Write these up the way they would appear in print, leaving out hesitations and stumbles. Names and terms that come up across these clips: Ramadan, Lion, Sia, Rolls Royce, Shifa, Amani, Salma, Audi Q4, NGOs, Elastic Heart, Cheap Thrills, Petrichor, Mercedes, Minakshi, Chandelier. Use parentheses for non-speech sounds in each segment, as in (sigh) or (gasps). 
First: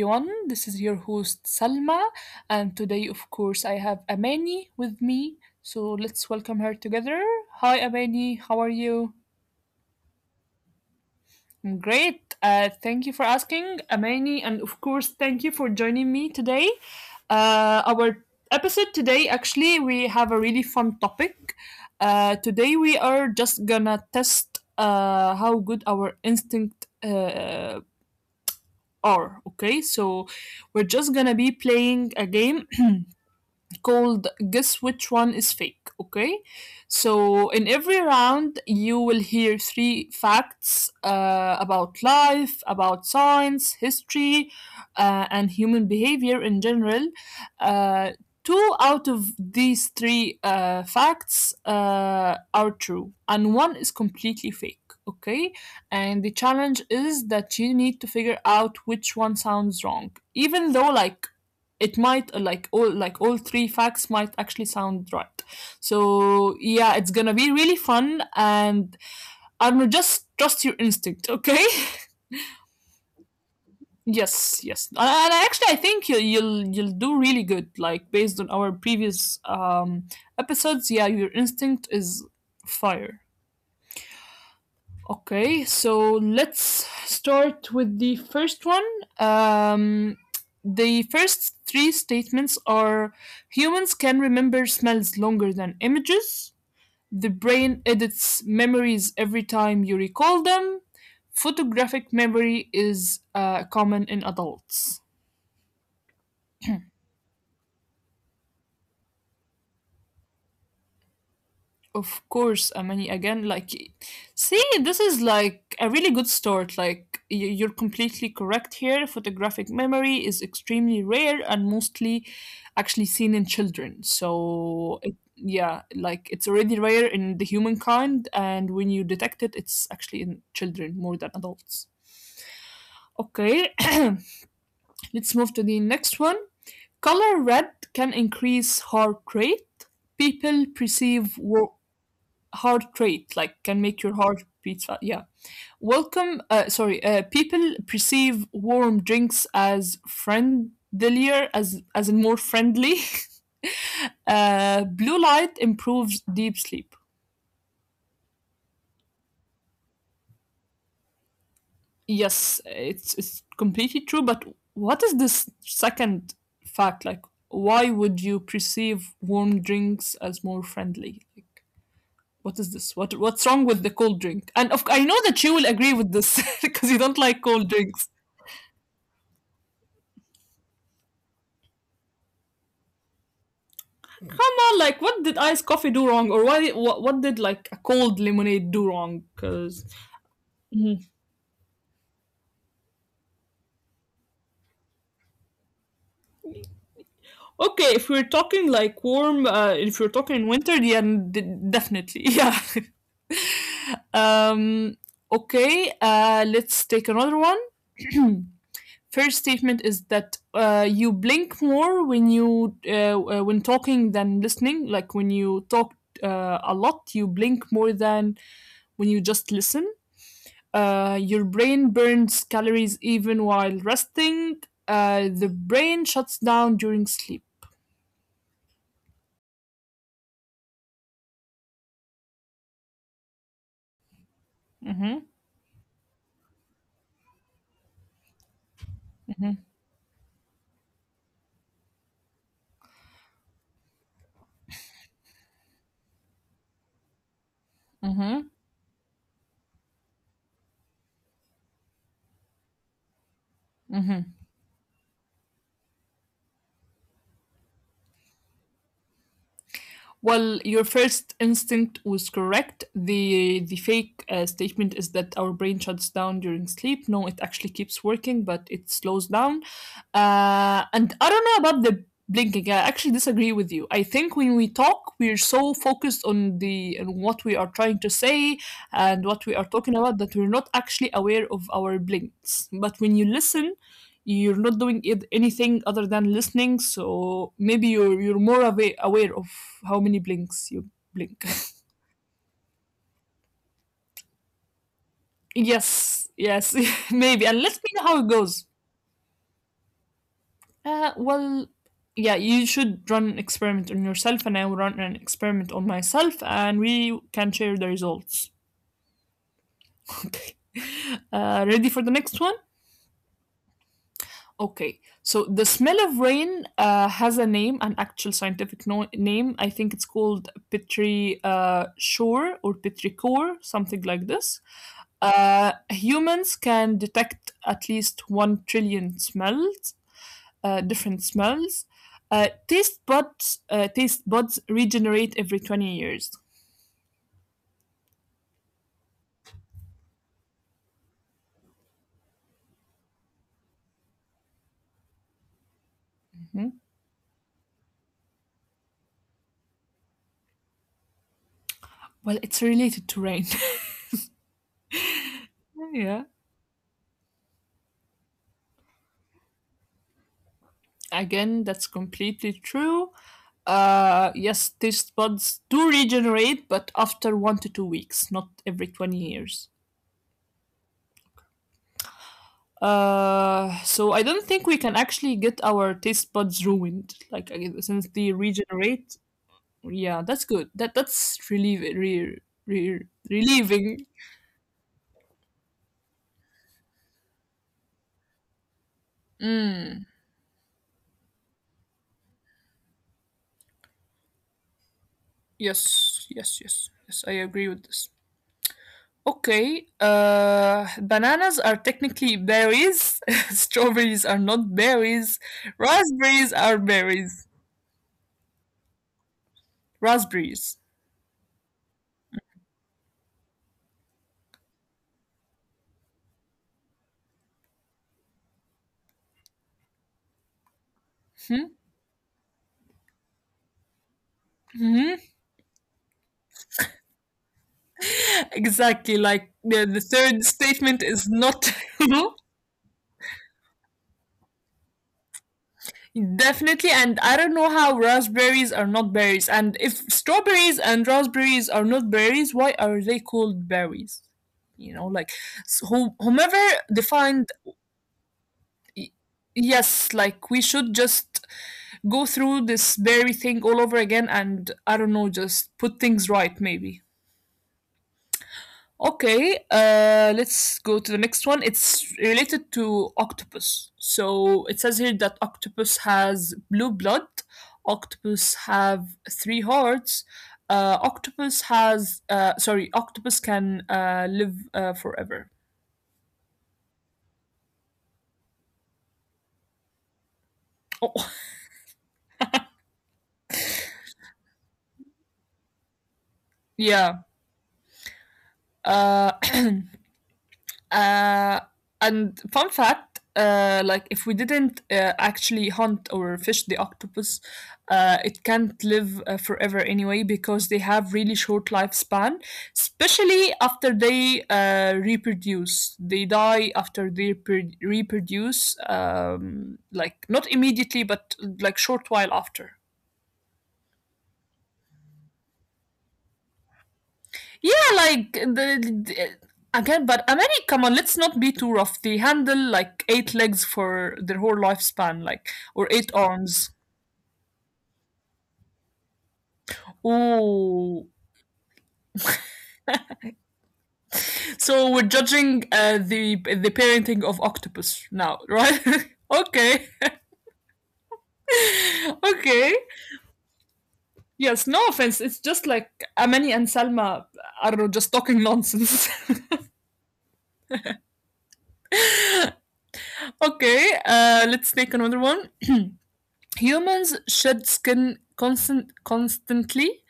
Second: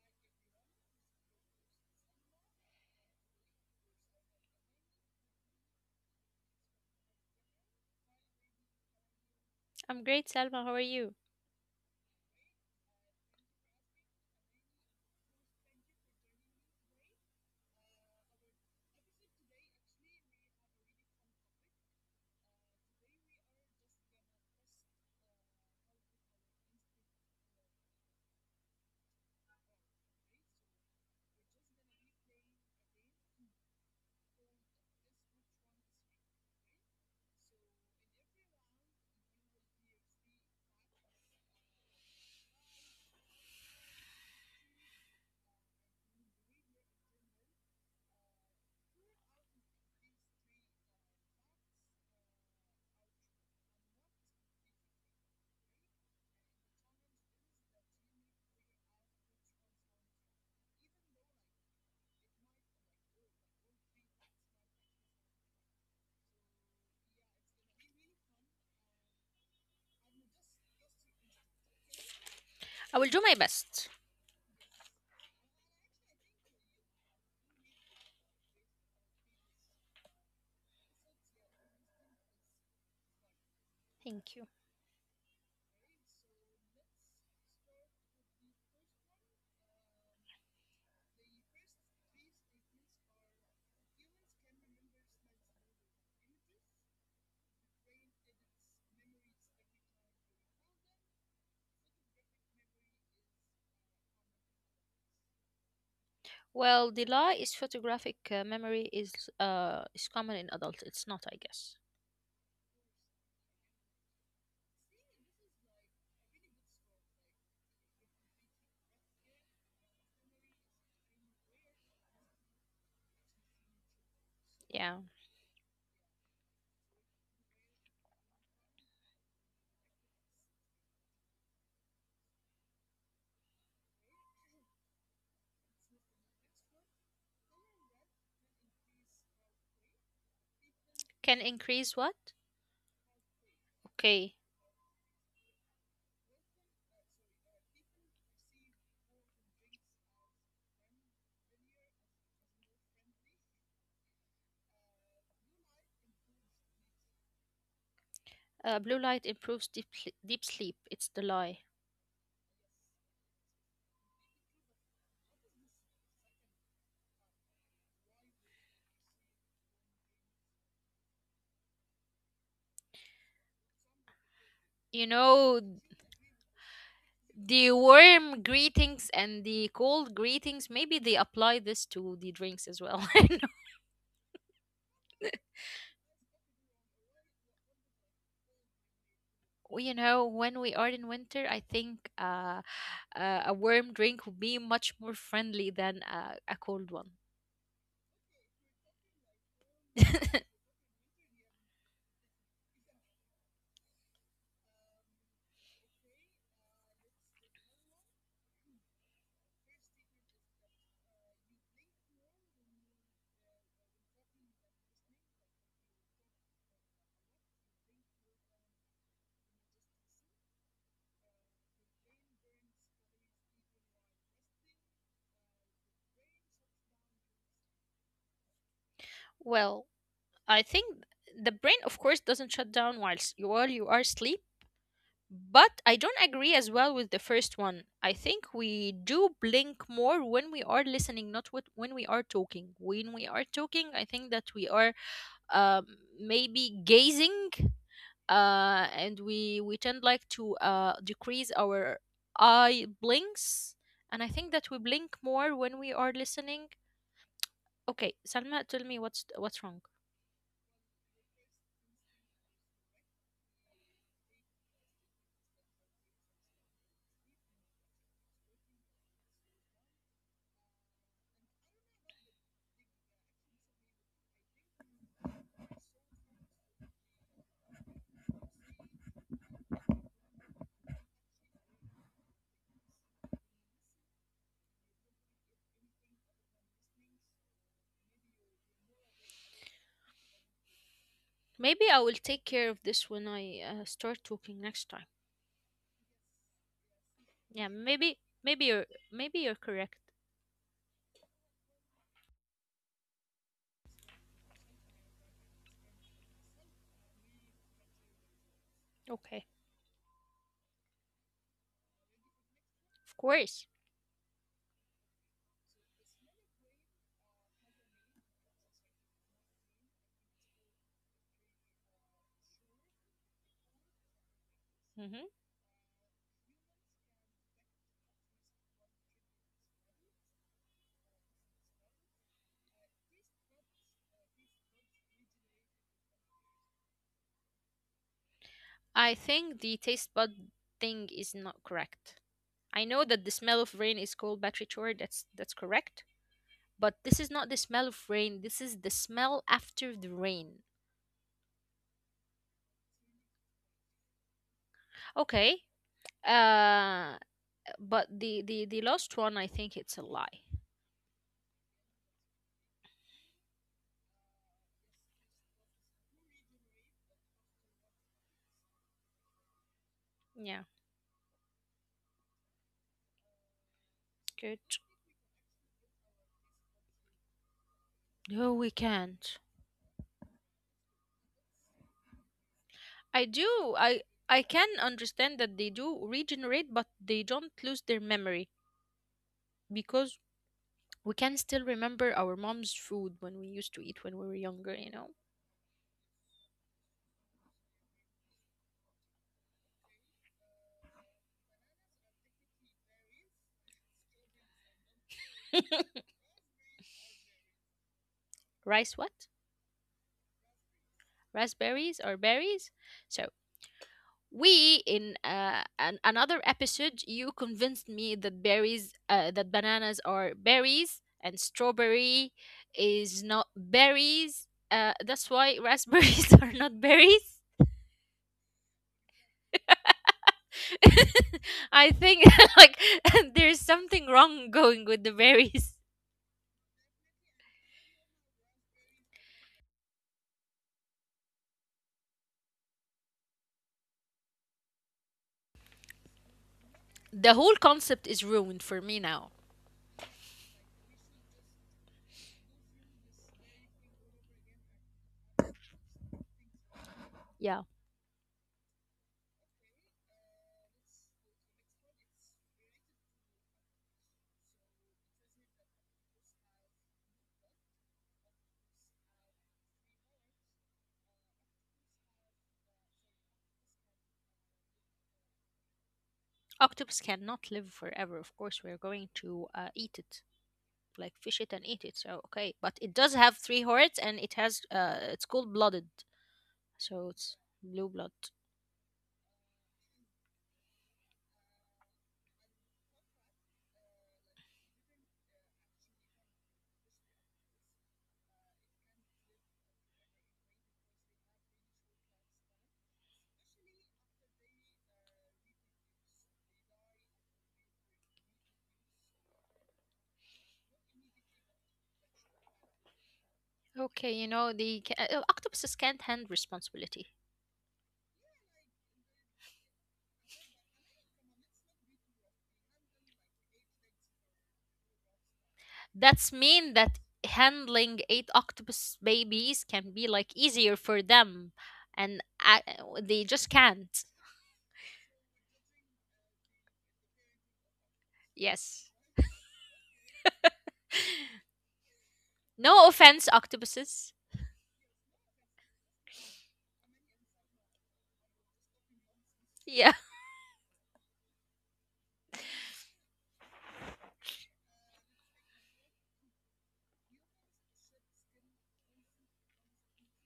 everyone. This is your host Salma, and today, of course, I have Amani with me. So let's welcome her together. Hi, Amani. How are you? I'm great, Salma. How are you? I'm great. Thank you for asking, Amani, and of course, thank you for joining me today. Our episode today, actually, we have a really fun topic. Today, we are just gonna test how good our instinct. Thank Are, okay? you. So we're just gonna be playing a game called Guess Which One Is Fake. Okay, so in every round, you will hear three facts about life, about science, history, and human behavior in general. Uh, Two out of these three facts are true, and one is completely fake. Okay, and the challenge is that you need to figure out which one sounds wrong, even though, like, it might like all three facts might actually sound right. So yeah, it's gonna be really fun, and I don't know, just trust your instinct, okay. I will do my best. (laughs) Yes, yes, and actually I think you'll do really good, like based on our previous episodes. Yeah, your instinct is fire. Thank you. Okay, so let's start with the first one. Um, the first three statements are: humans can remember smells longer than images, the brain edits memories every time you recall them, photographic memory is common in adults. Well, the lie is photographic memory is common in adults. It's not, I guess. Of course, I mean, again, like, see, this is like a really good start. Like, you're completely correct here. Photographic memory is extremely rare and mostly actually seen in children. Yeah. So, it, yeah, like, it's already rare in the humankind, and when you detect it, it's actually in children more than adults. Okay, (clears throat) let's move to the next one. Color red can increase heart rate. People Can perceive war increase what? heart rate, like can make your Okay. heart beat fast. Yeah. Welcome, sorry, people perceive warm drinks as friendlier, as in more friendly. (laughs) Blue light improves deep sleep. Blue light improves deep sleep. It's the lie. Yes, it's completely true, but what is this second fact? Like, why would you perceive warm drinks as more friendly? Like, what is this? What's wrong with the cold drink? And of, You I know that know, you will agree with this (laughs) because you don't like the cold drinks. warm greetings and the cold greetings, maybe they apply this to the drinks as well. (laughs) I know. Like what did iced coffee do wrong, or why what did like a cold lemonade do wrong, Well, you because know, when we are in mm-hmm. winter, I think a warm drink would be much more friendly than a cold one. Okay, if we're talking like warm, if you're talking winter, yeah, definitely, yeah. (laughs) um okay, let's take another one. (clears throat) First statement is that you blink more when you (laughs) when talking than listening, like when you talk a lot you blink more than when you just listen. Your brain burns calories even while resting. The brain shuts down during sleep. Well, I think the brain, of course, doesn't shut down whilst you while you are asleep. Hmm. But I don't agree as well with the first one. I think we do blink more when we are listening, not with, when we are talking. When we are talking, I think that we are um, maybe gazing, Hmm. And we tend like to decrease our eye blinks. And I think that we blink more when we are listening. Okay, Salma, tell me what's wrong. Well, your first instinct was correct. The fake statement is that our brain shuts down during sleep. No, it actually keeps working, but it slows down. And I don't know about the blinking. I actually disagree with you. I think when we talk, we're so focused on the on what we are trying to say and what we are talking about that we're not actually aware of our blinks. But when you listen, you're not doing it, anything other than listening, so maybe you're more aware of how many blinks you blink. Maybe I will take care of this when I start talking next time. (laughs) Yes, yes. (laughs) Maybe, Yeah, and let me know maybe how it goes. Maybe you're correct. Well, yeah, you should run an experiment on yourself and I will run an experiment on myself, and we can share the results. Okay. (laughs) Okay, ready for the next one? Of course. Okay, so the smell of rain has a name, an actual scientific name. I think it's called Petri, Shore, or Petrichor, something like this. Hmm. Humans can detect at least 1 trillion smells, different smells. Taste buds regenerate every 20 years. I think the taste bud thing is not correct. I know that the smell of rain is called batrichor, that's correct. Mhm. But this is not the smell of rain, this is the smell after the rain. Well, it's related to rain. Okay. (laughs) Yeah. Uh, but the last one, I think it's a lie. Again, that's completely true. Yes, taste buds do regenerate, but after 1 to 2 weeks, not every 20 years. Yeah, So I don't good. think we can actually get our taste buds ruined. Like since they No, we regenerate, can't. yeah, that's good. That's relieving, re, I do. Relieving. I can understand that they do regenerate, but they don't lose their memory Mm, because we can still remember our mom's food when we used to eat when we were younger, you know. yes, yes, yes, yes. I agree with this. Okay, bananas are technically berries. (laughs) Strawberries are not berries. (laughs) Raspberries are berries. Rice what? Raspberries. Raspberries or berries? So, another episode you convinced me that berries that bananas are berries and Hmm? strawberry is not berries. Mhm. That's why raspberries (laughs) are not berries. Exactly. Like the third statement is (laughs) not. I think, (laughs) like, (laughs) there's something wrong going with the berries. (laughs) Definitely. And I don't know how raspberries are not berries. And if strawberries and raspberries are not berries, why are they called berries? You know, like who whomever The defined. whole concept is ruined for me y- now. Yes, like we should just go through this berry thing all over again, and I don't know, just put things right maybe. Yeah, Okay, let's go to the next one. It's related to octopus. So it says here that octopus has blue blood, octopus have three hearts, octopus has, octopus can live forever. octopus cannot live forever. Of course, we're going to eat it, like Oh, fish it and eat it. So okay, but it does have three hearts and it has it's cold blooded, so (laughs) yeah. it's blue blood. Uh, (clears throat) Uh, and fun fact, like if we didn't actually hunt or fish the octopus, it can't live forever anyway because they have really short lifespan, especially after they reproduce. They die after they reproduce, like not immediately, but like short while after. Okay, you know, the octopuses can't handle responsibility. Yeah, like again, but I mean, come on, let's not be too rough. They handle like eight legs for their whole lifespan, like or eight That's mean arms. that handling eight octopus babies can be like easier for Ooh, them, and I, they just can't. so we're judging the parenting of octopus now, right? Yes. (laughs) Okay. (laughs) Okay. No offense, octopuses. Yes, no offense. It's just like Amani and Salma. I don't know, just talking nonsense. (laughs) Yeah. Okay, let's take another one. Humans shed skin constantly.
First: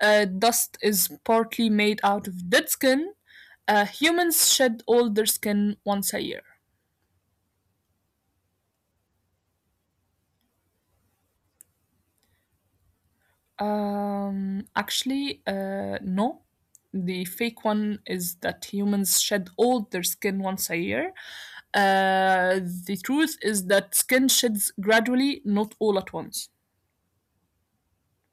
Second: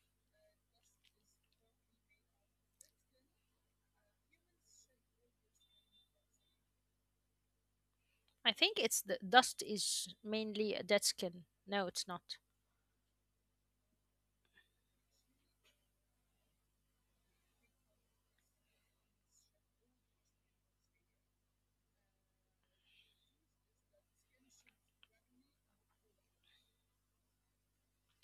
Dust is partly made out of dead skin. Humans shed all their skin once a year. (laughs) I think it's the dust is mainly a dead skin. No, it's not. Actually, no. The fake one is that humans shed all their skin once a year. Uh, the truth is that skin sheds gradually, not all at once.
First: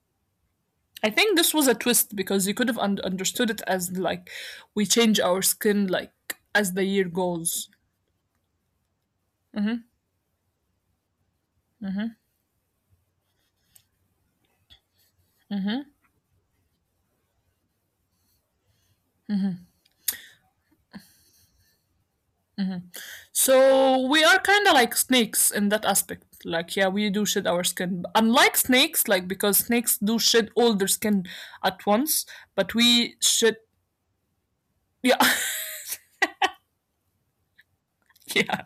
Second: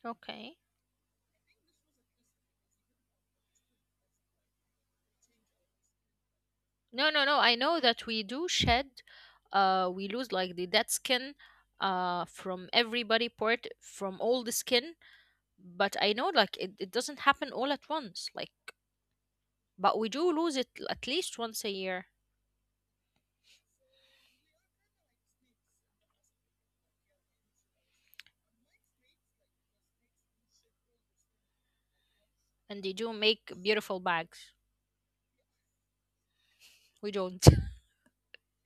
Okay. I think this was a twist because you could have understood it as like we change our skin like as the year No, no, no. I goes. know that we do shed. We lose like the dead skin, uh, from every body part, from all the skin, but I know, like, it doesn't happen all at once, like, but we do lose it at least once a year. So we are kind of like snakes in that aspect. Like yeah, we do shed our skin. Unlike snakes, like because snakes do shed all their skin at once, but And they do we make shed. beautiful bags, Yeah, we don't, (laughs) (laughs) yeah,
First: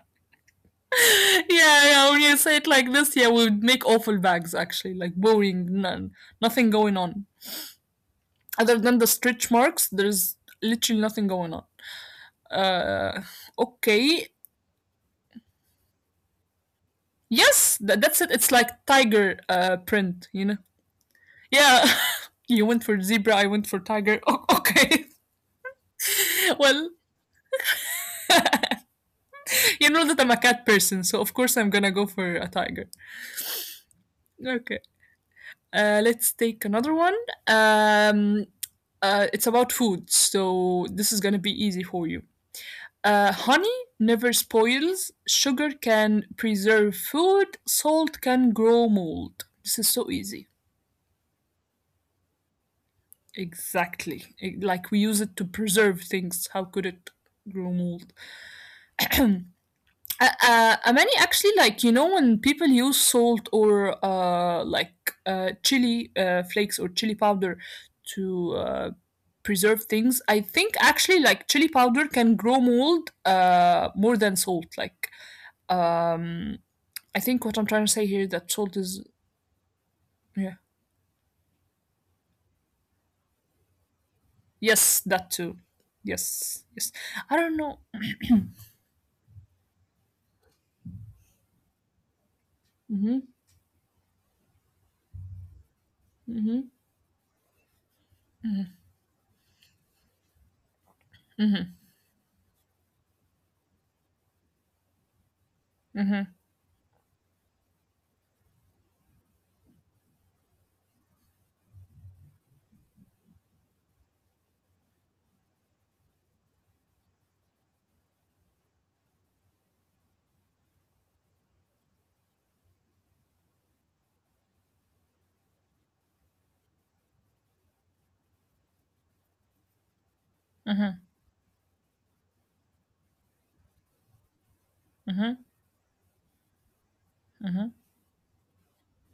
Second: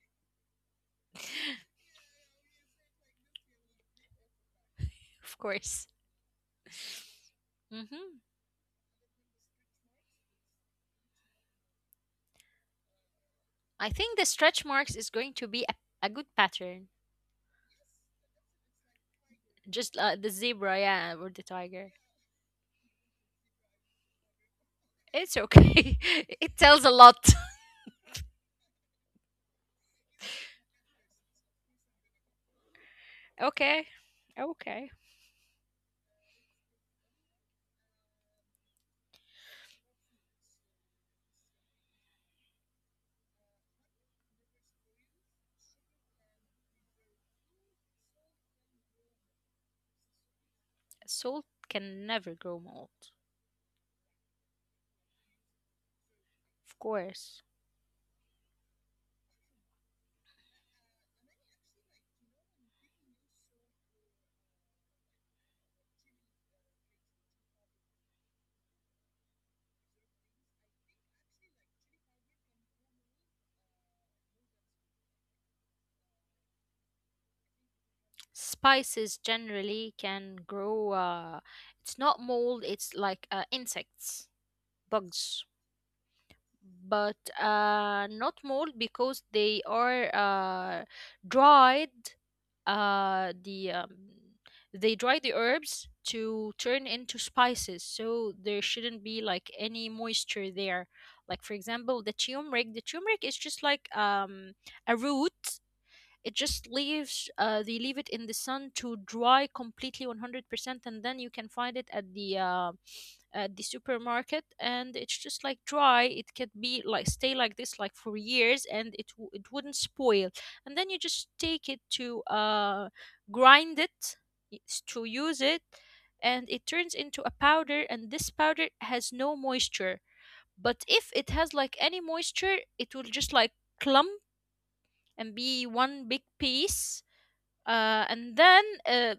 of yeah, yeah. When you say it like this, yeah, we would make awful bags actually, like boring, course. none, nothing going on Hmm. other than the stretch marks. There's literally nothing going on. Uh, I think the okay. stretch marks is going to be a good pattern, Yes, that's it. It's like tiger just print, the you know? zebra, yeah, or the tiger. Yeah. (laughs) You went for zebra, I went for tiger. Okay. It's okay, (laughs) it (laughs) tells a Well, lot. you know that I'm a cat person, so of course I'm gonna go for a tiger. (laughs) okay. Okay. Okay. Let's take another one. Um, it's about food, so this is gonna be easy for you. Honey never spoils, sugar can preserve food, salt can grow mold. This is so easy. Salt can never grow mold, Exactly. Like we use it to preserve things. How of could it course. grow mold? (clears throat) uh, Many actually, like you know when people use salt or like chili flakes or chili powder to preserve things. I think actually like chili powder can grow mold more than salt. Um, I think what I'm trying to say here that salt is Spices generally can yeah, grow, it's not mold, it's like insects, yes, that bugs. too, yes, yes. But I don't know. Not mold because they are dried. Uh, Hmm. the um, they dry the herbs to turn into spices, so there shouldn't be like any moisture there. Like, for example, the turmeric. The turmeric is just like a root. Hmm. It just leaves, they leave it in the sun to dry completely 100%, and then you can find it at the supermarket, and it's just like dry, it can be like stay like this like for years, and it wouldn't spoil. And then you just take it to grind it, it's to use it, and it turns into a powder, and this powder has no moisture. But Mhm, if it has like any moisture, it will just like clump and mhm. be one big piece. And then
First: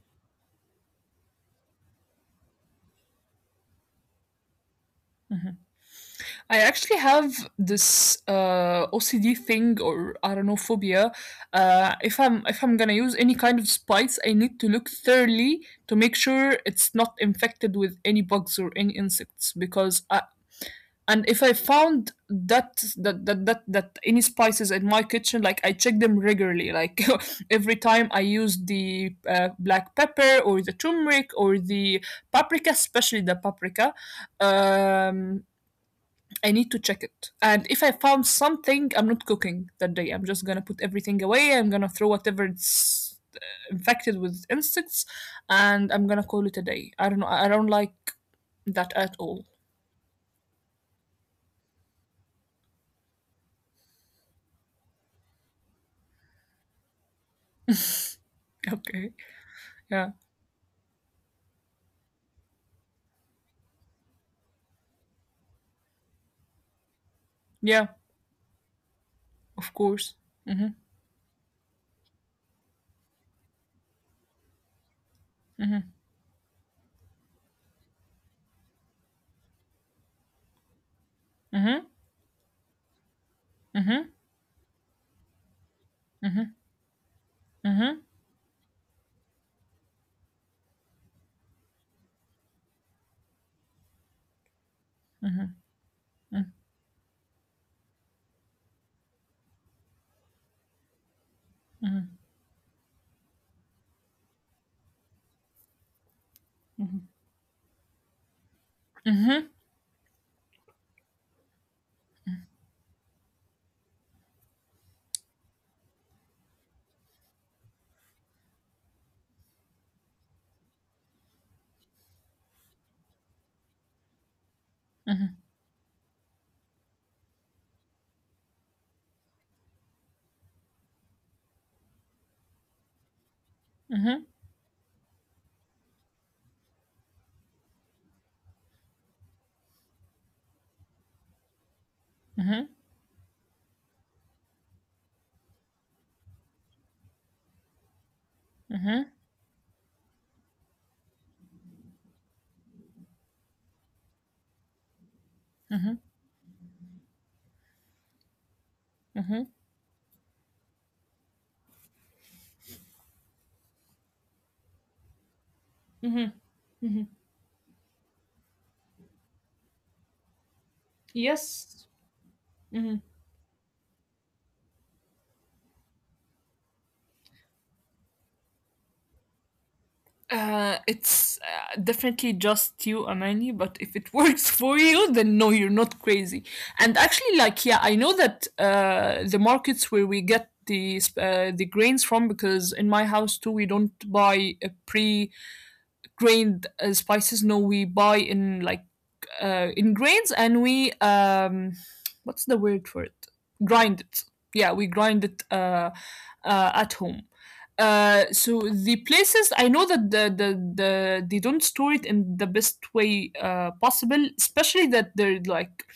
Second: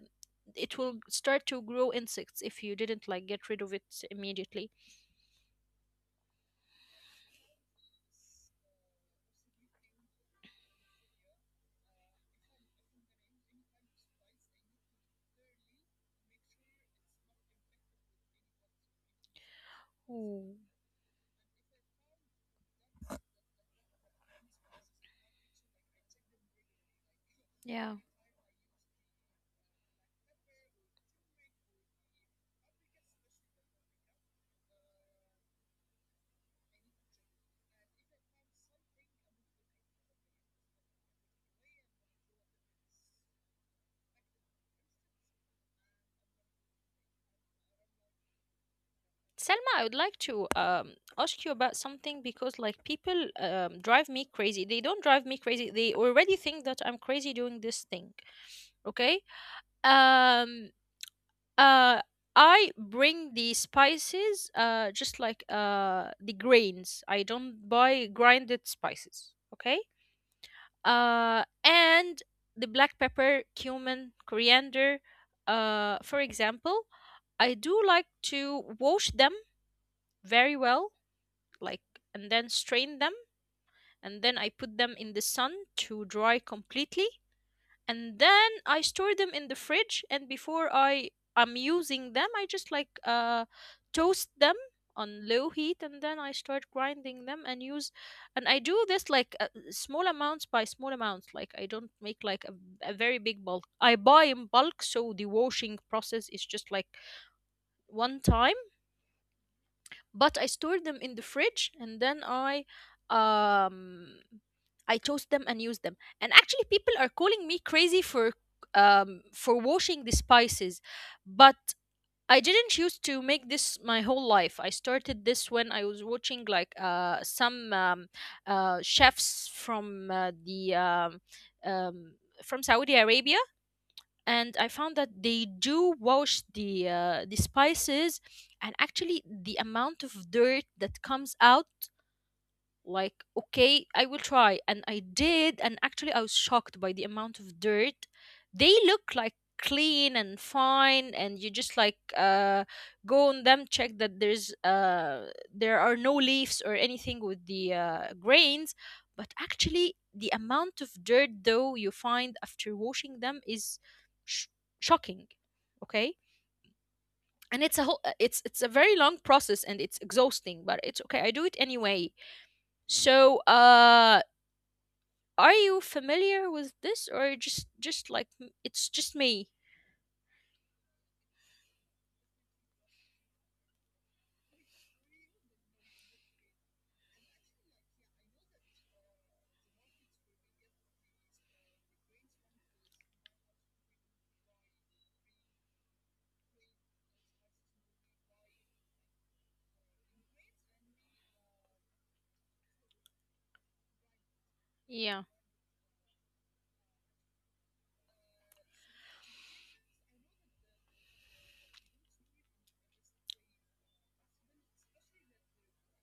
It will start to grow insects if you didn't like get rid of it immediately. I actually have this OCD thing, or I don't know, phobia. If I'm gonna use any kind of spice, I need to look thoroughly to make sure it's not infected with any bugs or any insects. Because I, Ooh, and if I found that any spices in my kitchen, like I check them regularly. Like (laughs) every yeah. time I use the black pepper or the turmeric or the paprika, especially the paprika. Um, I need to check it. And if I found something, I'm not cooking that day. I'm just gonna put everything away. I'm gonna throw whatever it's infected with insects, and I'm gonna call it a day. I don't know. I don't like that at all. (laughs) Selma, I would like to ask you about something because, like, people drive me crazy. They don't drive me crazy. They already think that I'm crazy doing this thing. Okay. Okay. Yeah. Um, uh I bring the spices just like the grains. I don't Yeah. buy grinded spices, Of okay? course. Uh, and the black pepper, cumin, coriander, uh, for example, I do like to wash them very well, Mhm. like, and then strain them, Mhm. and then I put them in the sun to dry completely, Mhm. and then I store them in the fridge. And before I I'm using them, I just like toast them on low heat, and then I start grinding them and use. And I do this like small amounts by small amounts. Like, I don't make like a very big bulk. I buy in bulk, so the washing process is just like one time, but I stored them in the fridge, and then um I toast them and use them. And actually, people are calling me crazy for washing the spices, but I didn't choose to make this my whole life. I started this when I was watching like some chefs from the um from Saudi Arabia, Mhm. and I found that they do wash the spices. And actually, the amount of dirt that comes out, like, okay, I will try, and I did, and actually I was shocked by the amount of dirt. They look like clean and fine, and you just like go on them, check that there are no leaves or anything with the grains. But actually, the amount of dirt though you find after washing them is sh- shocking. Okay. And it's a whole it's a very long process and it's exhausting, but it's okay, I do it Yes. anyway. So uh, are you familiar with this, or just like, it's just me? It's definitely just you, Amani. But if it works (laughs) for you, then no, you're not crazy. And actually, like, yeah, I know that the markets where we get the grains from, because in my house too, we don't buy a pre grained spices. No, we buy in like in grains, and we what's the word for it? Grind it. Yeah, we grind Yeah. it at home. So the places I know that the they don't store it in the best way possible, especially that they're like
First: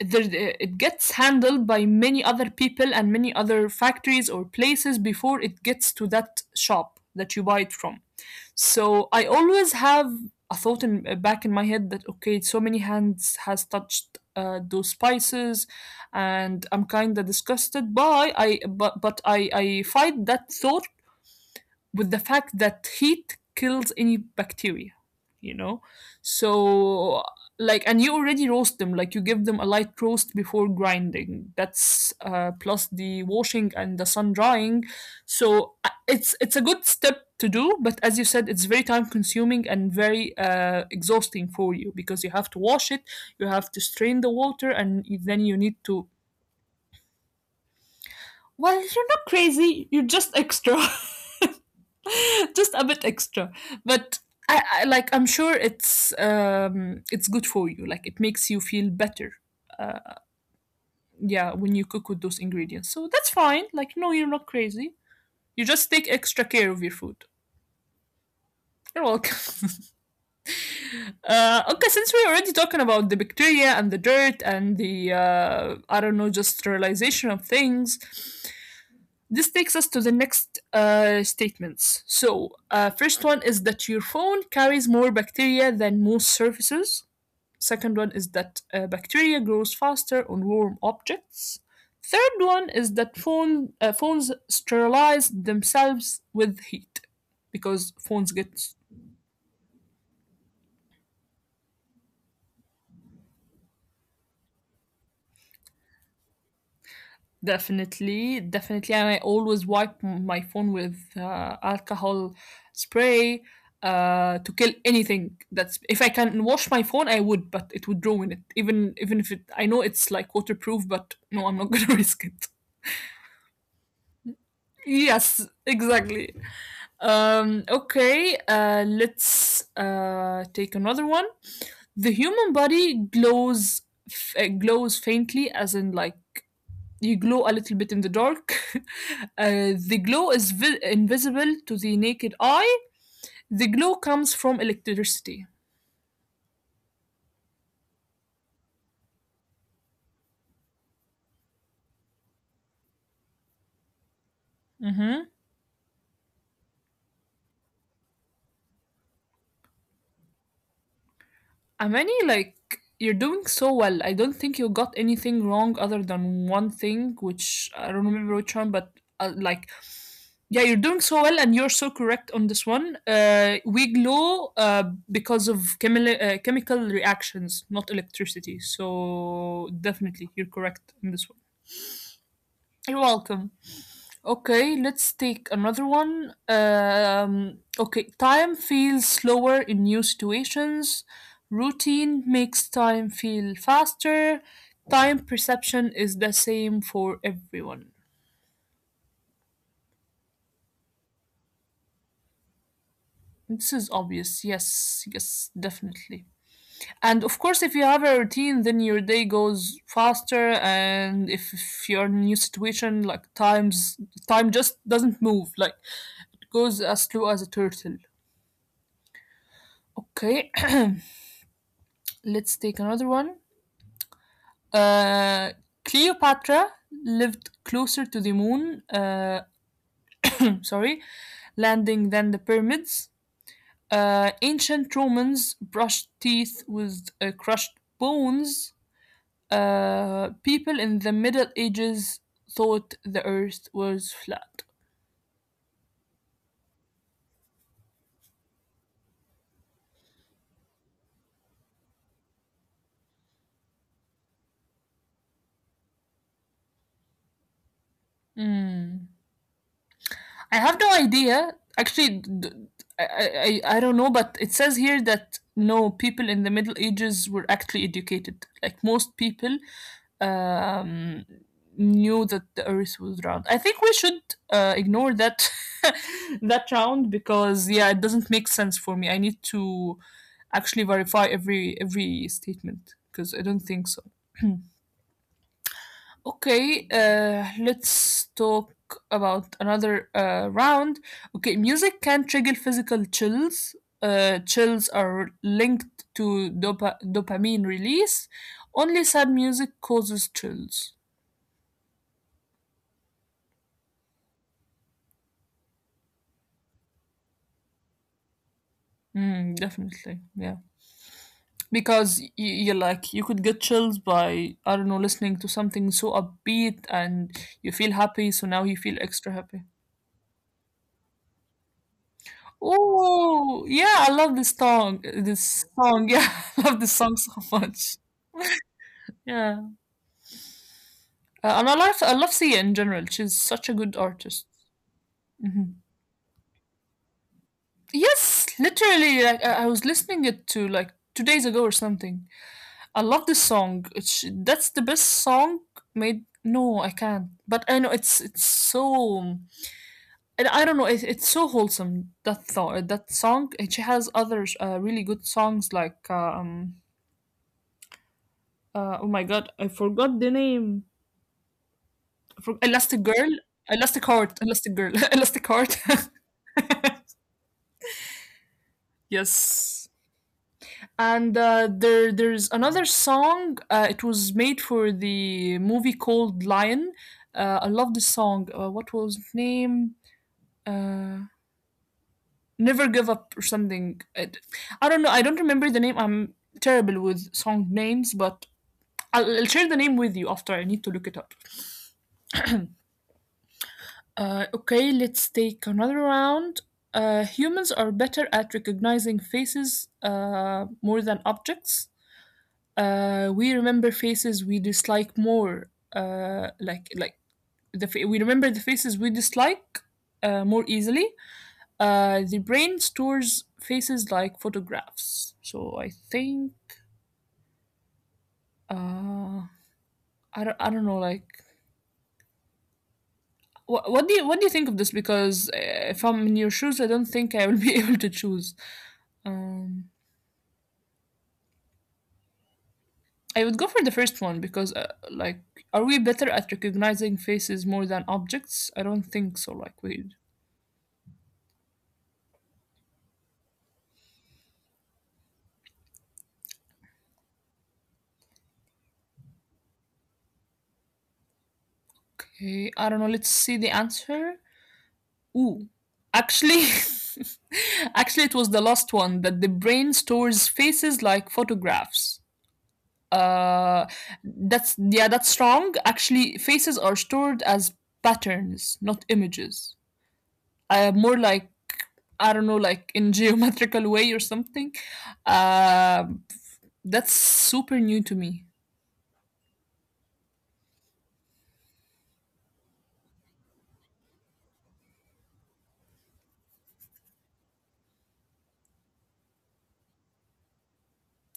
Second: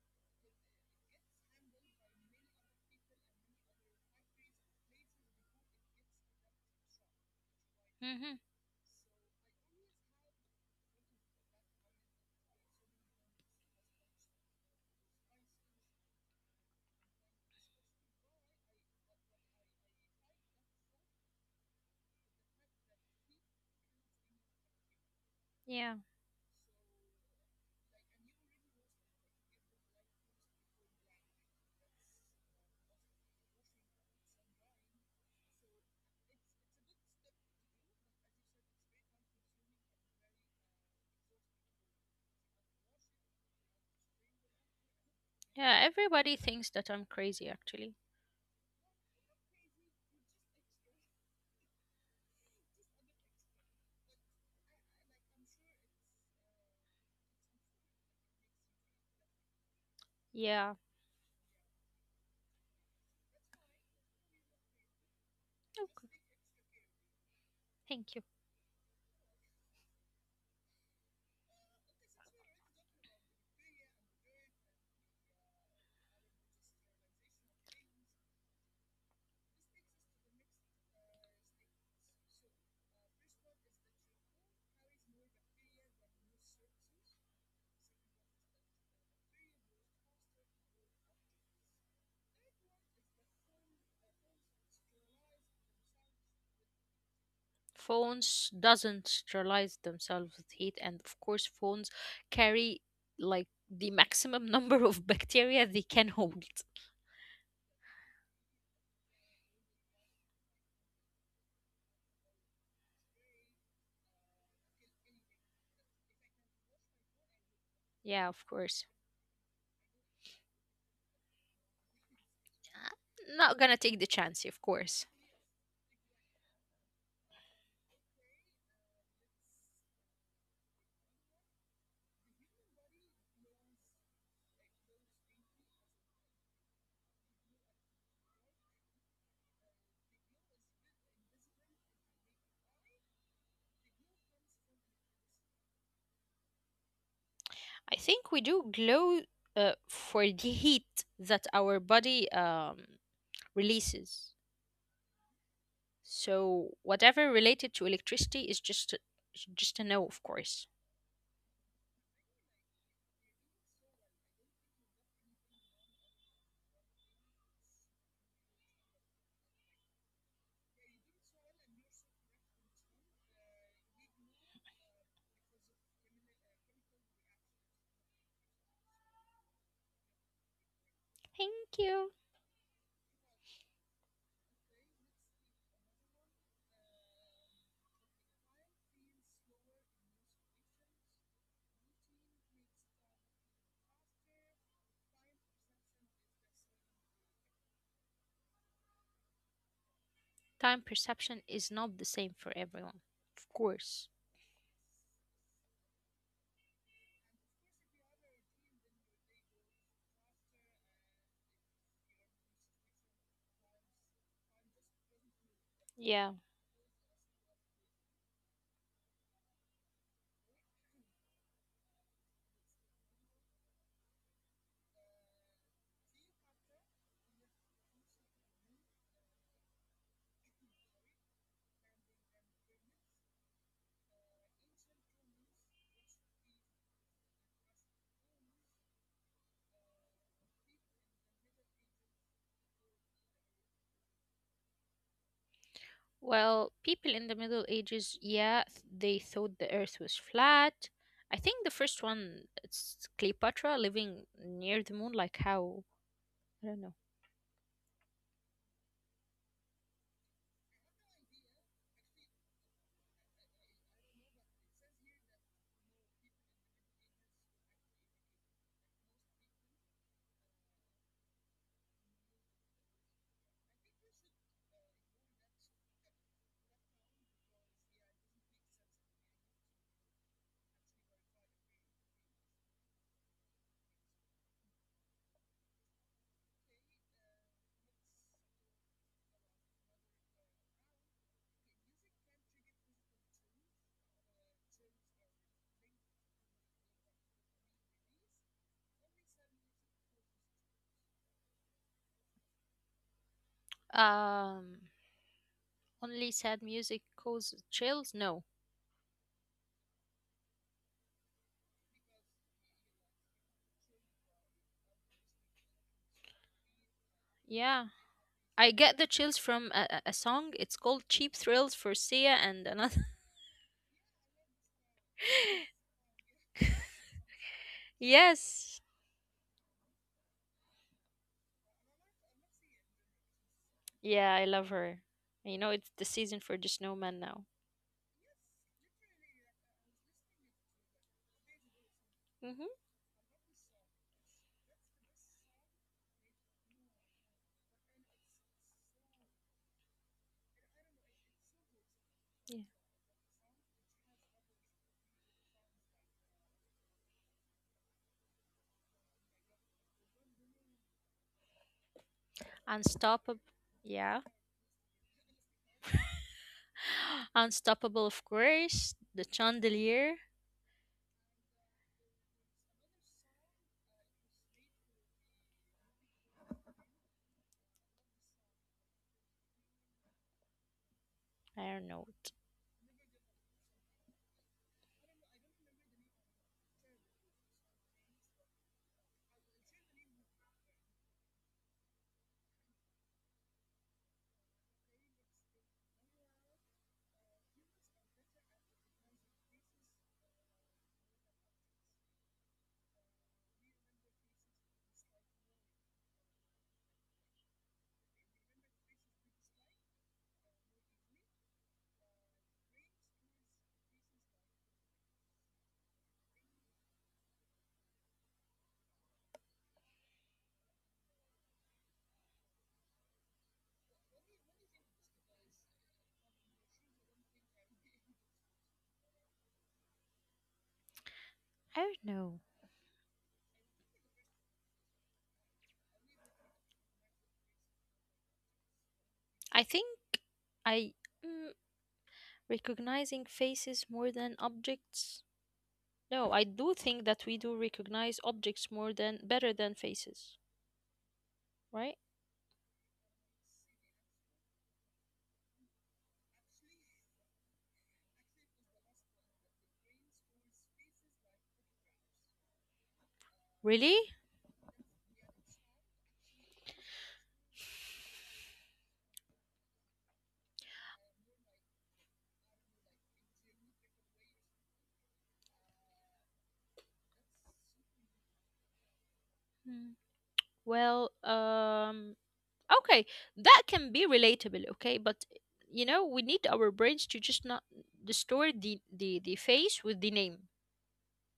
there, it gets handled by many other people and many other factories or places before it gets to that shop that you buy it from. Mm-hmm. So I always have a thought in back in my head that okay, so many hands has touched those spices, and I'm kind of disgusted by I but I fight that thought with the fact that heat kills any bacteria, you know? Yeah. So, like, and you already roast them, like, you give them a light roast before grinding. That's plus the washing and the sun drying. So, it's a good step to do, but as you said, it's very time consuming and very exhausting for you because you have to wash it, you have to strain the water, and then you need Yeah. to. Everybody thinks that I'm crazy, actually. Well, you're not crazy, you're just extra. (laughs) (laughs) Just a bit extra. But I like I'm sure it's good for you. Like it makes you feel better. Uh, Yeah. yeah, when you cook with those ingredients. So that's fine. Like no, you're not crazy. You just take Okay. extra care of your food. Thank you. You're welcome. (laughs) Okay, since we're already talking about the bacteria and the dirt and the I don't know, just sterilization of things, this takes us to the next statements. So, first one is that your phone carries more bacteria than most surfaces. Second one is that bacteria grows faster on warm objects. Third one is that phones sterilize themselves with heat because phones get Phones doesn't sterilize themselves with heat, and of course phones carry like the maximum (laughs) number of bacteria they can hold. definitely, definitely, and I always wipe my phone with alcohol spray to kill anything. That's if I can wash my phone, I would, but it would ruin Yeah, it. of course. Even if it, I know it's like waterproof, but no, I'm not (laughs) gonna risk it. Uh, not gonna take the chance, of course. Yes, exactly. Okay, let's take another one. The human body glows faintly, as in like you glow a little bit in the dark. (laughs) The glow is invisible to the naked eye. The glow comes from electricity. I think we do glow, for the heat that our body releases, Mm-hmm. so whatever related to electricity is just is just a no, of course. Amani, like, you're doing so well. I don't think you got anything wrong other than one thing, which I don't remember which one, but like, yeah, you're doing so well and you're so correct on this one. We glow because of chemical reactions, not electricity. So, definitely, you're correct on this one. Thank you. You're welcome. Okay, let's take another one. Okay, time feels slower in new situations. Routine makes time feel faster. Time perception is the same for everyone. Time perception is not the same for everyone, of This is course. obvious. Yes, yes, definitely. And of course, if you have a routine, then your day goes faster. And if you're in a new situation, like times, time just doesn't move. Like Yeah. it goes as slow as a turtle. Okay, (clears throat) let's take another one. Uh, Cleopatra lived closer to the moon, sorry, landing than the pyramids. Ancient Romans brushed teeth with crushed bones. People in the Middle Ages thought the earth was flat. Well, people in the Middle Ages, yeah, they thought the earth was flat. I think the first one, it's Cleopatra living near the moon, like how, I don't know. Mm. I have no idea. Actually, I don't know, but it says here that no, people in the Middle Ages were actually educated. Like most people um, knew that the earth was round. I think we should ignore that (laughs) that round because yeah, it doesn't make sense for me. I need to actually verify every statement because I don't think so. Okay, let's talk about another round. Okay, music can trigger physical chills. Chills are linked to dopamine release. Only sad music causes chills. Um, only sad music causes chills? No. Mm, definitely, yeah. Because you like you could get chills by I don't know listening to something so upbeat and you feel Yeah. happy, so now you I feel get the extra chills happy. from a song. It's called Cheap Thrills for Sia and another. Oh, yeah, I love this song. This (laughs) song, yeah, (laughs) I love this song so much. yes. Yeah, and I love Sia in general. She's such a good Yeah, artist. I love her. You Hmm. know, it's the season for the snowman now. Yes, literally, like I was listening it to like 2 days ago or something. Mm-hmm. I love this song. It's, that's the best song made. No, I can't. But I know it's so. And I don't know. It, it's so wholesome. That Yeah. thought, that song. And she has other really good songs like oh my god, I forgot the name. Elastic Girl, Unstoppable. Elastic Yeah. Heart, Elastic Girl, (laughs) Elastic Heart. (gasps) (laughs) Unstoppable, of course. (laughs) The yes. Chandelier. And there's another song. It was made for the movie called Lion. I love this song. What was its name? Uh, I don't know. Never Give Up or something. It, I don't know. I don't remember the name. I'm terrible with song names, but I'll share the name with you after. I need to look it up. Okay, let's take another round. Humans are better at recognizing faces more than objects. We remember faces we dislike more, the we remember the faces we dislike more easily. The brain stores faces like photographs. So I think uh, I don't know like. What do you think of this? Because if I'm in your shoes, I don't think I will (laughs) be able to choose. Um, I don't know. I would go for the first one because, like, are we better at recognizing faces more than objects? I don't think so. I Like, think we. I Mm, recognizing faces more than objects. No, I do think that we do recognize objects more than better than faces, right? Okay, I don't know. Let's see the answer. Ooh, actually, (laughs) actually, it was the last one that the brain stores faces like photographs. Uh, Really? that's yeah, that's wrong. Actually, faces are stored as patterns, not images. More like I don't know, like in (laughs) geometrical way or something. Um that's super new to me. Hmm. Well, okay, that can be relatable, okay, but you know, we need our brains to just not distort the face with the name.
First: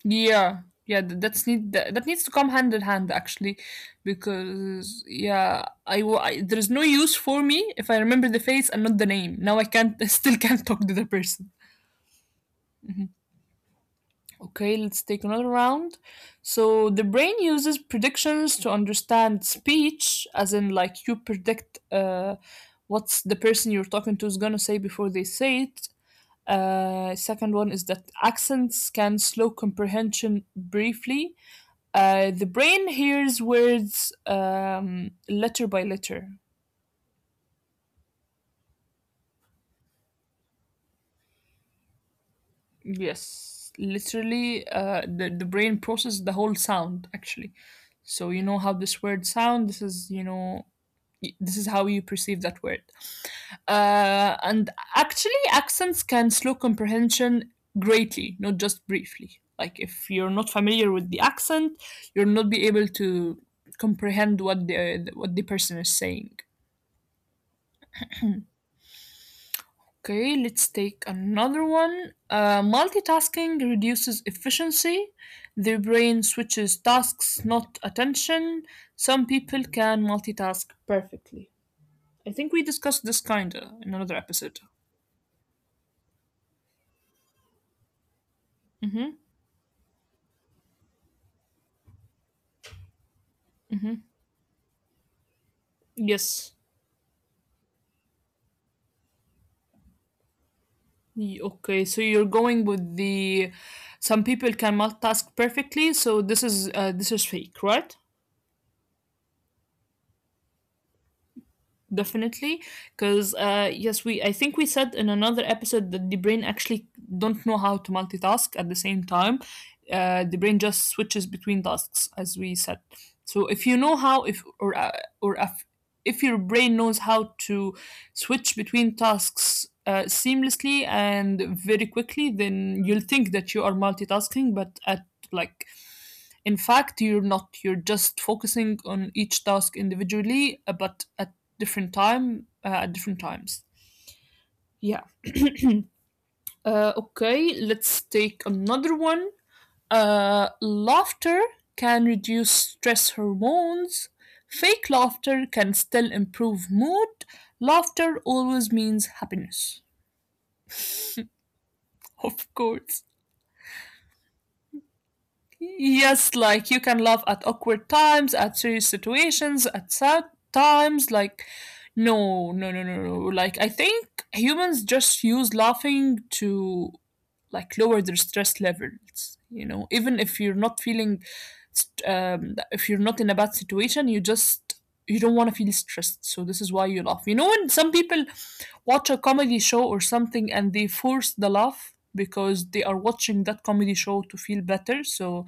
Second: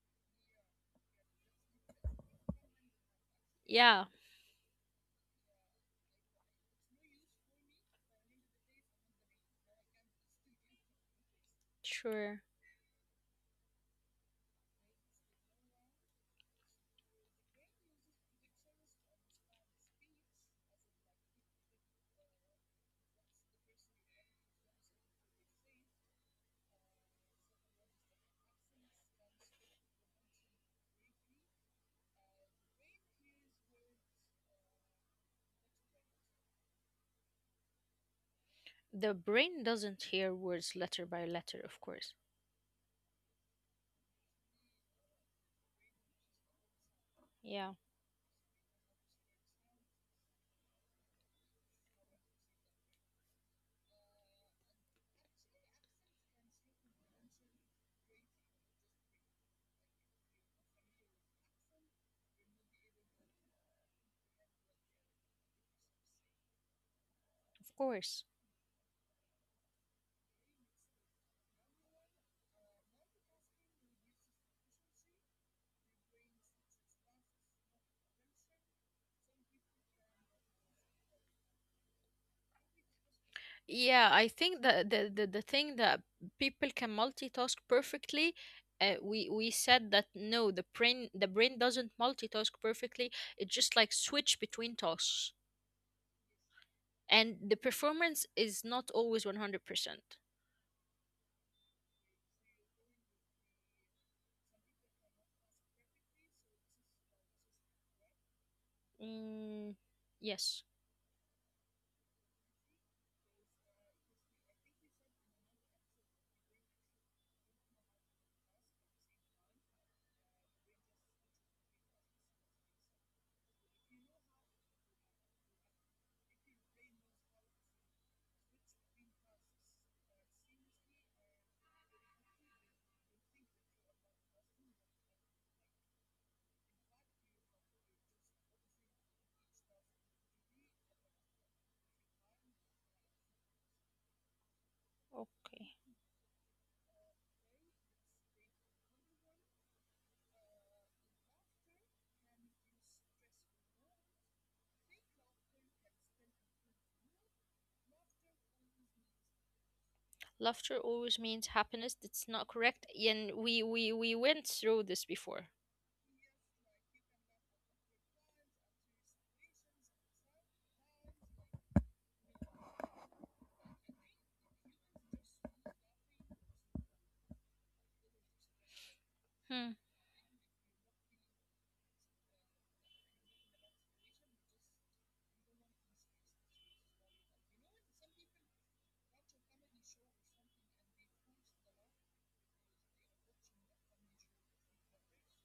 Yeah, yeah, that's need that needs to come hand in hand actually, Yeah, because yeah, I there's no use for me if I remember the face and not the name. Now I can't, (laughs) I still can't talk to the person. sure. Okay, let's take another round. So the brain uses predictions to understand speech, as in like you predict what's the person you're talking to is gonna say before they say it. Second one is that accents can slow comprehension briefly. The brain hears words letter by letter. The brain doesn't hear words letter by letter, of course. Yes, literally, the brain processes the whole sound actually. Yeah, So you know how this word sound. This is you know this is how you perceive that word. And actually, accents can slow comprehension greatly, not just briefly. Like if you're not familiar with the accent, you'll not be able to comprehend what the person is saying. of course. Okay, let's take another one. Multitasking reduces efficiency. Their brain switches tasks, not attention. Some people can multitask perfectly. I think we discussed this kinda in Yeah, another I episode. think that the thing that people can multitask perfectly, Mm-hmm. We said that no, the brain doesn't multitask perfectly. It just like switch between tasks, Yes. and the performance is not always 100%. Okay, so you're going with the some people can multitask perfectly, so this is fake, right? Mm, yes. Definitely, because yes, we, I think we said in another episode that the brain actually don't know how to multitask at the same time. The brain just switches between tasks, as we said. So if you know how if or or if your brain knows how to switch between tasks seamlessly and very quickly, then you'll think that you are multitasking, but at like in fact, you're not. You're just focusing on each task individually, but at different times. Yeah. Okay. Let's take another one. Laughter can reduce stress hormones. Fake laughter can still improve mood. Laughter always means happiness. Laughter always means happiness. That's (laughs) not Of correct. course. And we went through this before. Yes, like you can laugh at awkward times, at serious situations, at sad times. Like, no, no, no, no, no. Like, I think humans just use laughing to like lower their stress levels. You Hmm. know, even if you're not feeling, if you're not in a bad situation, you just you don't want to feel stressed. So this is why you laugh. You know, when some people watch a comedy show or something and they force the laugh because they are watching that comedy show to feel better. So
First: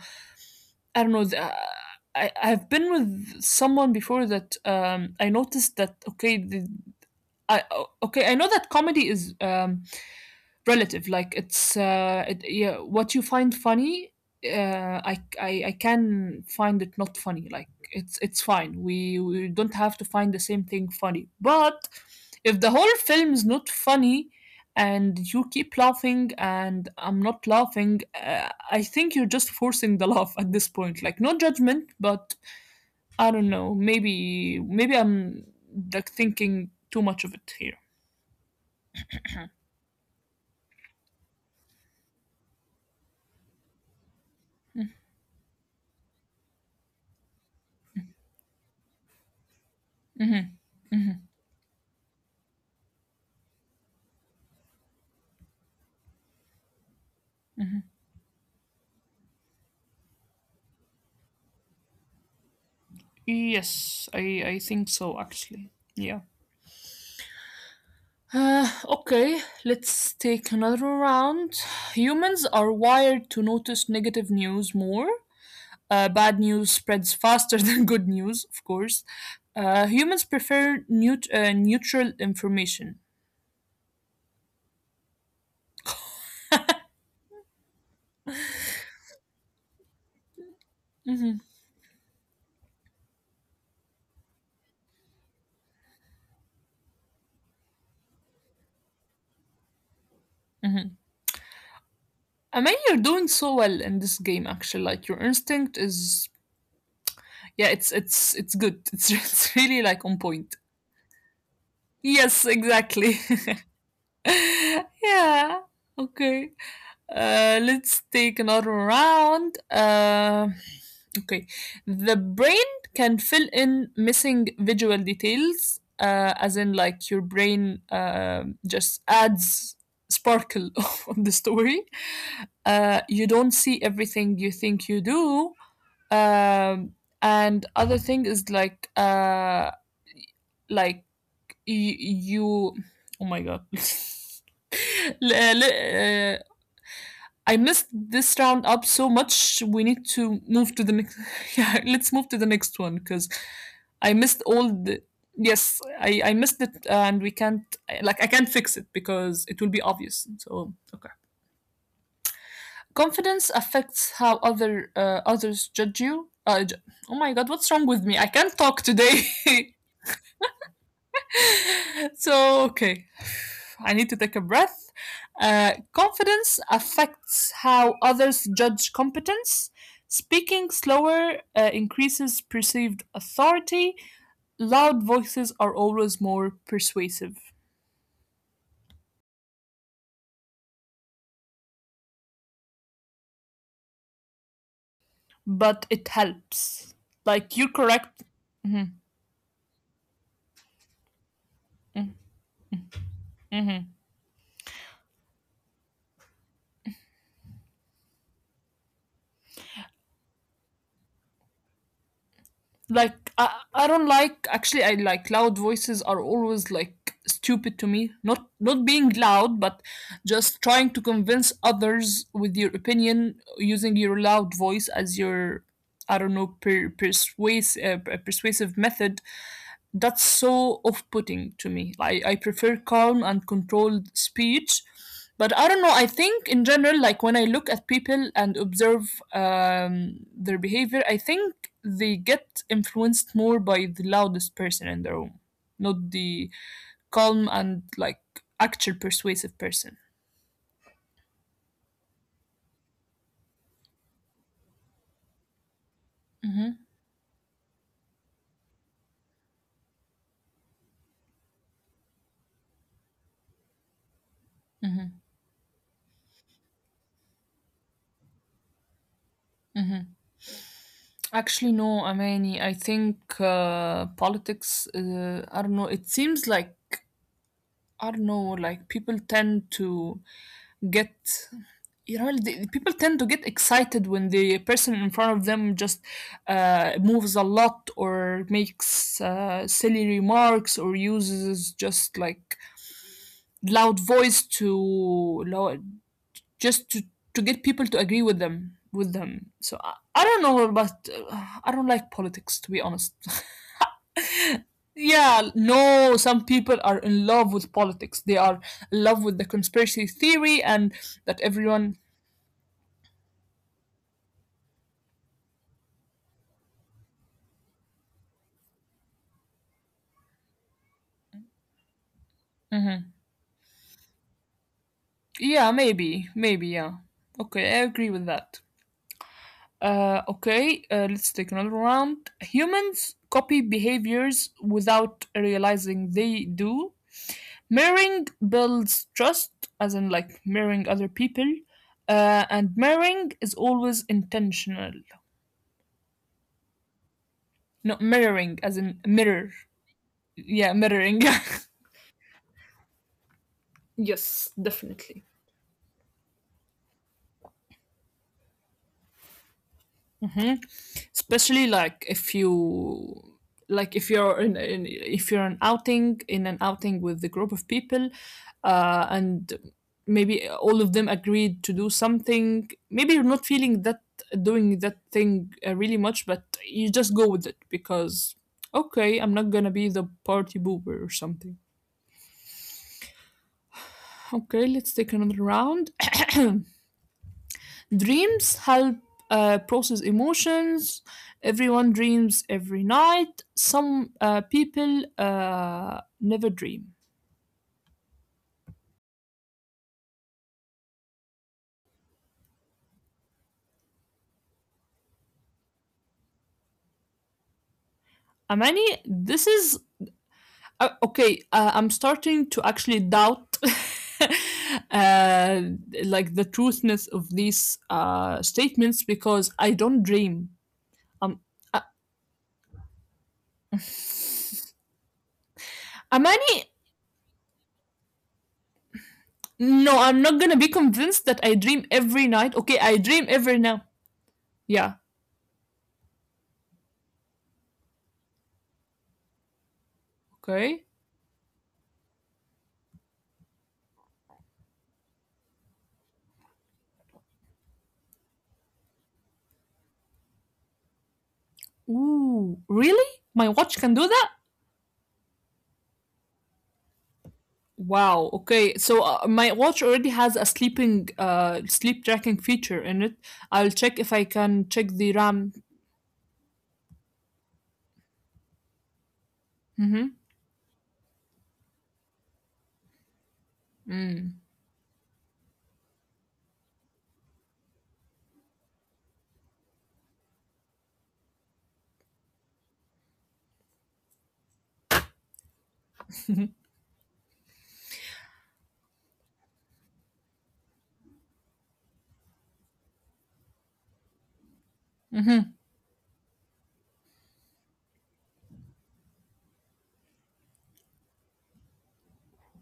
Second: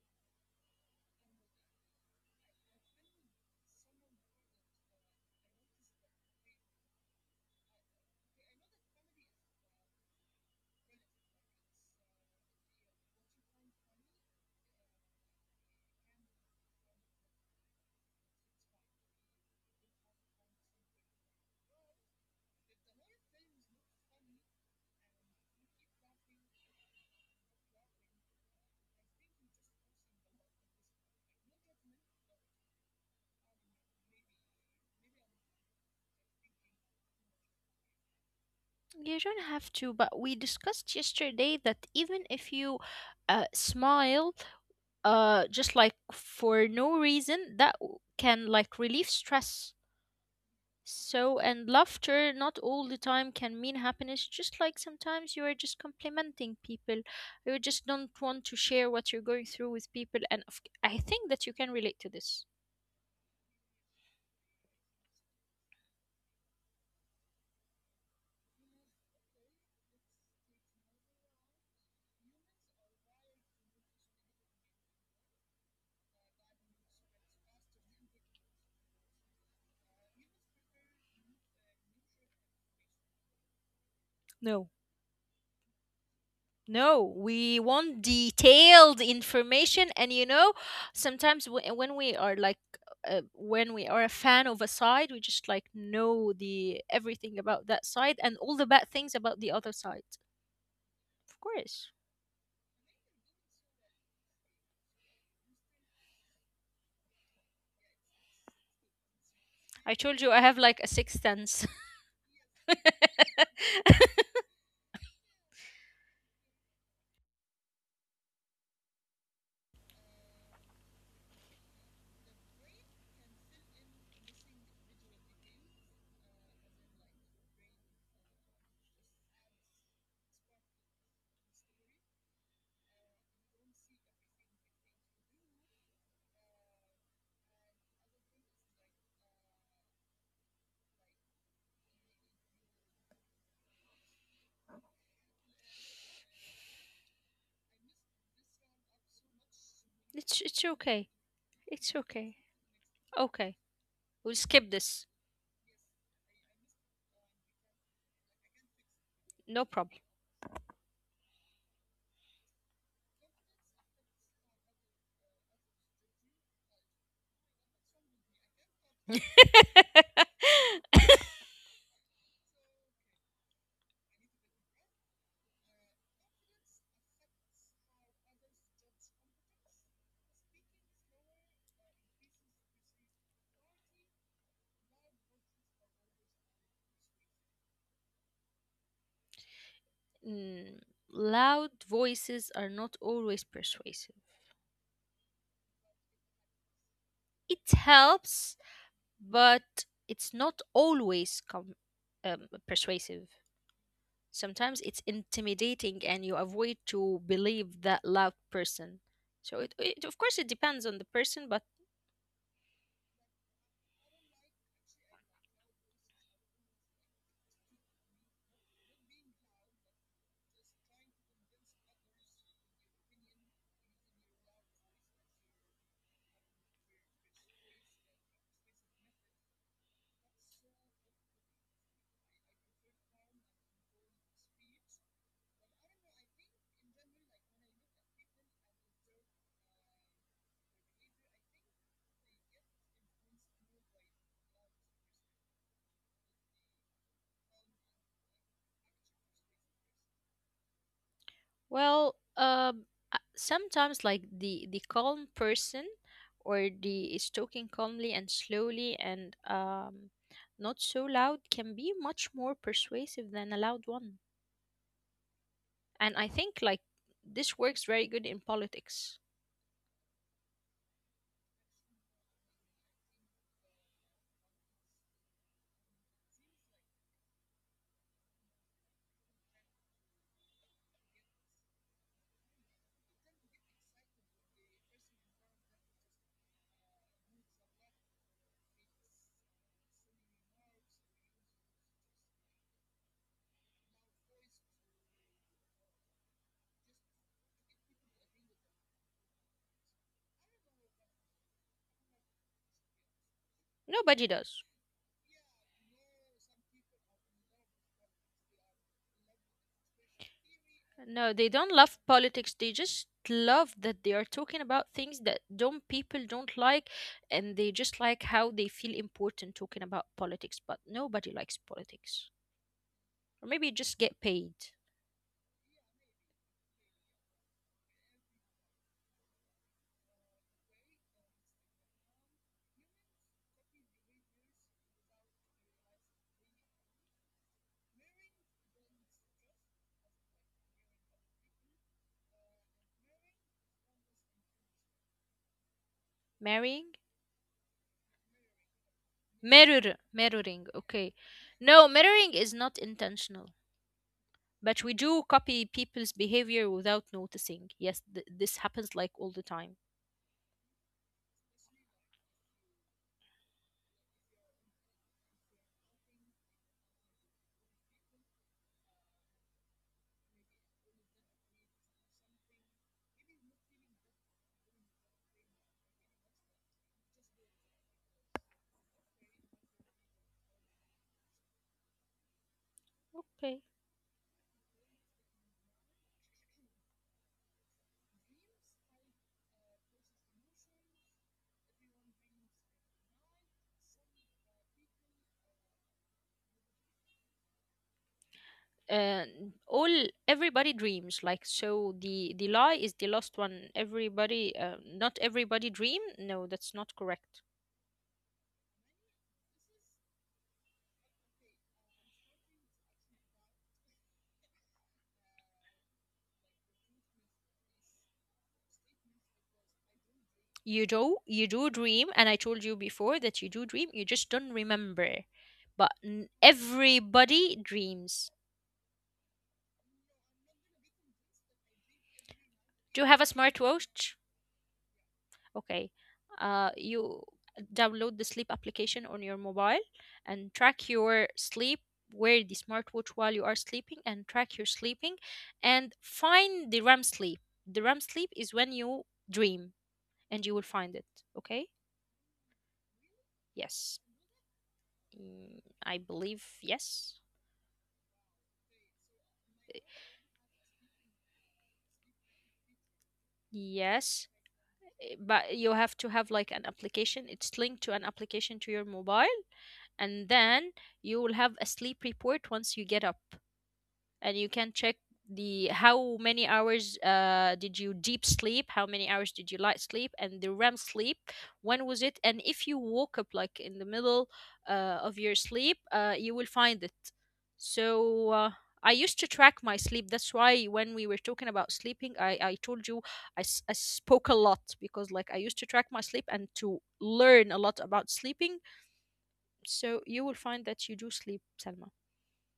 I don't know. I I've been with someone before that I noticed that okay, the, okay, I know that comedy is relative. Like it's yeah, what you find funny, uh, I can find it not funny. Like it's fine. We don't have to find the same thing funny. But if the whole film is not funny and you keep laughing and I'm not laughing, I think you're just forcing the (laughs) laugh at this point. Like no judgment, but I don't know. Maybe I'm like thinking too much of it here. You don't have to, but we discussed yesterday that even if you smile, just like for no reason, that can like relieve stress. So, and laughter not all the time can mean happiness, just like sometimes you are just complimenting people. You just don't want to share what you're going through with people. And I think that you can relate to this. Yes, I think so actually. Yeah. Okay, let's take another round. Humans are wired to notice negative news more. Bad news spreads faster (laughs) than good news, of course. Humans prefer neutral information. No. No, we want detailed information. And you know, Mm-hmm, sometimes when we are like, when we are a fan of a side, we just like know the everything about that side and all the bad things about the other side. mm-hmm. Of course. I mean, you're doing so well in this game. Actually, like your instinct is, yeah, it's good. (laughs) It's really I like on told you I point. have like a sixth sense. Yes, exactly. (laughs) yeah. Okay. Let's take another round. Okay. The brain can fill in missing visual details, as in, like, your brain just adds sparkle (laughs) on the story. You don't see everything you think you do. Um, and other thing is, like you. Oh my god. (laughs) L- l- uh, I missed this round up so much. We need to It's move to the okay. next. (laughs) Yeah, It's let's move okay. to the next one because Okay. I We'll missed all skip the. this. Yes, I missed it, and we can't like I can't fix it because it No will be problem. obvious. So okay, confidence affects how others judge you. Oh my god, what's wrong with me? I can't talk today. (laughs) (laughs) So, okay, I need to take a breath. Confidence affects how others judge competence. Speaking slower increases perceived authority. Loud voices are always more persuasive, Mm, loud voices are not always persuasive. but it helps. Like, It you're correct. helps, Mm-hmm, but it's not always persuasive. mm-hmm. Sometimes it's intimidating and you avoid to believe that loud person. So it of course it depends on the person, but… Like I don't like actually I like loud voices are always like stupid to me. Not being loud, but just trying to convince others with your opinion using your loud voice as your I don't know persuasive method that's so off putting to me. I prefer calm and controlled speech. But I don't know, I think in general, like when I look at people and observe their behavior, I think they get influenced more by the loudest person in the room, not the calm and like actual persuasive person. Well, um, sometimes like the calm person or Mm-hmm, the is talking calmly and slowly and not so loud can be much more persuasive than a loud one. And I think like this works very good in politics. mm-hmm. Actually, no, Amani. I think politics. I don't know. It seems like I don't know. Like people tend to get you know the, people tend to get excited when the person in front of them just moves a lot or makes silly remarks or uses just like loud voice just to get people to agree with them so I don't know but I don't like politics to be honest. (laughs) Nobody does. Yeah, no, some people are in love with politics, they are in love with the conspiracy theory and No, that they don't everyone. love politics. They just love that they are talking about things that don't people don't like, and they just like how they feel important talking about politics. But nobody likes politics. Mm-hmm. Or maybe just get paid. Yeah, maybe, maybe, yeah. Okay, I agree with that. Okay, let's take another round. Humans copy behaviors without realizing they do. Mirroring builds trust, as in like mirroring other people, and mirroring is always intentional. Marrying? Not mirroring, as in mirror. Mirror, mirroring, Yeah, okay. mirroring. (laughs) No, mirroring is not intentional, Yes, but we definitely. do copy people's behavior without noticing. Yes, this happens like all the time. Hmm. Especially like if you like if you're in if you're an outing in an outing with a group of people, and maybe all of them agreed to do something. Maybe you're not feeling that doing that thing really much, but you just go with it because okay, I'm not gonna be the party boober or something. Okay. Okay, let's take another round. (clears throat) Dreams help process emotions. Everyone dreams every night. Some people never dream. And all everybody dreams like so the lie is the last one everybody not everybody dream, no, that's not correct. Amani, this is okay. I'm starting to actually doubt. (laughs) Uh, like the truthness of these statements because I don't dream. You do, Um, you do uh, dream, and I told you before that you do dream, you just don't remember, but Amani, everybody dreams. no, I'm not gonna be convinced that I dream every night. Okay, I Do you dream have a every now. smartwatch? Yeah, Okay. You download the sleep application on your mobile and okay. track your sleep. Wear the smartwatch while you are sleeping and track your sleeping and find the REM sleep. The REM sleep is when you dream, and you will find it. Okay? Ooh, really? My watch can Yes. do that? Mm, I believe yes. Wow. Okay. So my watch already has a sleep tracking feature in it. I'll check if I Yes. can check the RAM. But you have to have like an application, it's linked to an application to your mobile, and then you will have a sleep report once you get up, and you can check the how many hours did you deep sleep, how many hours did you light sleep, and the REM sleep, when was it, and if you woke up like in the middle of your sleep, you will find it. So I used to track my sleep, that's why when we were talking about sleeping, I told you I, I spoke a lot because like I used to track my sleep and to learn a lot about sleeping, so you will find that you do sleep, Salma.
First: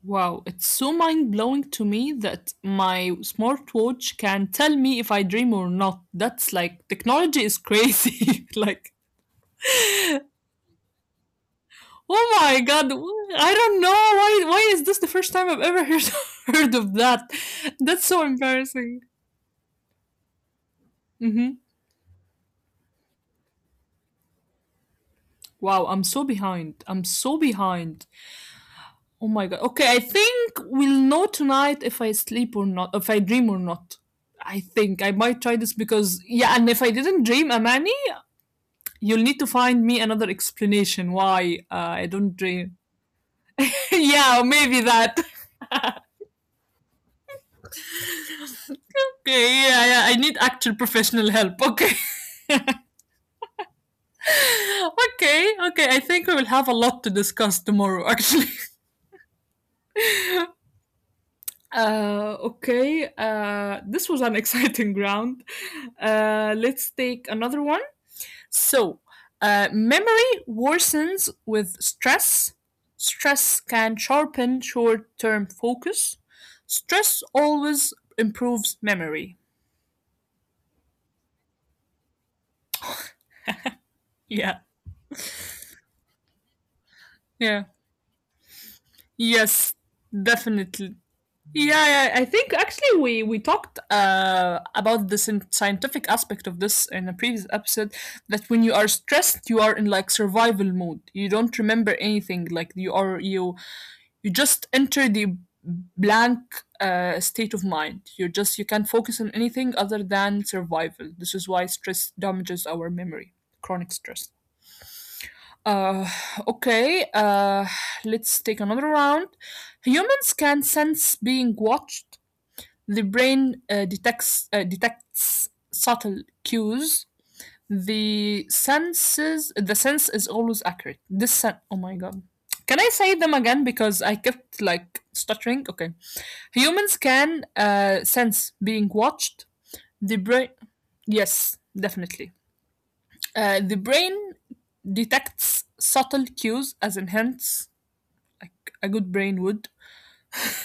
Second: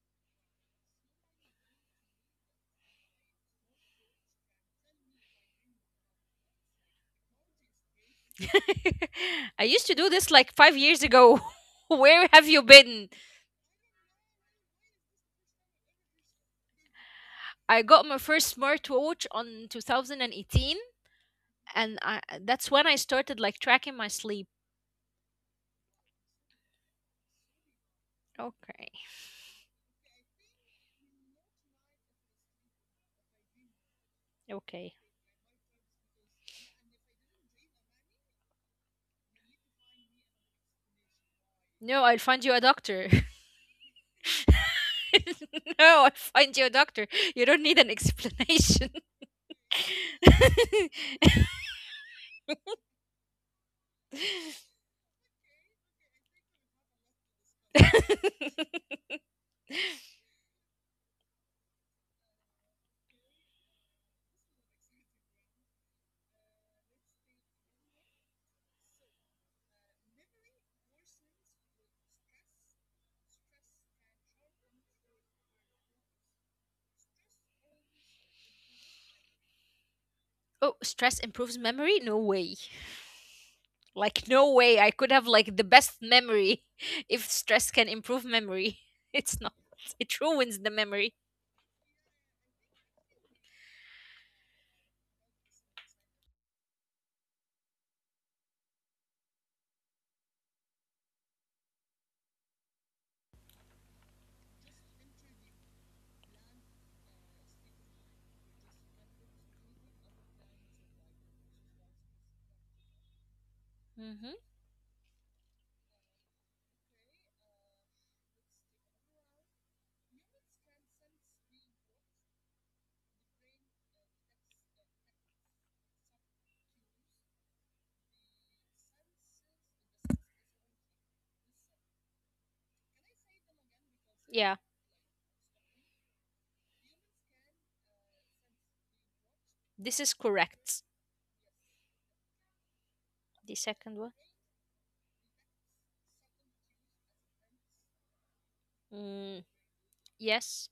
Wow, it's so mind-blowing to me that my smartwatch can tell me if I dream or not. That's like technology is crazy. (laughs) Like, (laughs) I used to do this like five years ago. (laughs) Where oh have my you God, been? I don't know why is this the first time I've ever heard (laughs) heard of that? I got That's my so first embarrassing. smartwatch on 2018, Mm-hmm. and I, that's when I started like tracking my sleep. Wow, I'm so behind. I'm so behind. Okay, Oh my god. Okay, I think we'll know tonight if I sleep or not, if I dream or not. I okay. think I might try this because yeah, and if I didn't dream Amani, you'll need to find me another explanation why No, I I'll don't find you a dream. doctor. (laughs) Yeah, maybe that. (laughs) (laughs) No, I'll find you a doctor. You don't need an explanation. Okay, yeah, yeah. I need actual professional (laughs) help. Okay, (laughs) okay, okay. I think we will have a lot to discuss tomorrow. Actually. (laughs) Okay, this was an (laughs) exciting round. Let's take another one. So, memory worsens with stress. Stress can sharpen short term focus. Stress always improves memory. Oh, stress improves memory? No way. Like no Yeah, way I could have like the best memory (laughs) if yeah. stress can improve memory. (laughs) It's not. Yes, It ruins the definitely. memory. Yeah, yeah, I think actually we talked about the scientific aspect of this in a previous episode. That when you are stressed, you are in like survival mode. You don't remember anything. Like you are you you just enter the blank state of mind. You just you can't focus on anything other than survival. This is why stress damages our memory. Chronic Hmm. stress. Uh, okay, uh, let's take another round. Humans can sense being watched, the brain detects subtle cues. The sense is always accurate. Oh my god. Can I say them again because I Yeah, kept like stuttering? Okay. Humans can sense being watched. this is The brain correct. yes, definitely. The The second one. brain detects subtle cues as in hints, like a good Mm, brain would. yes.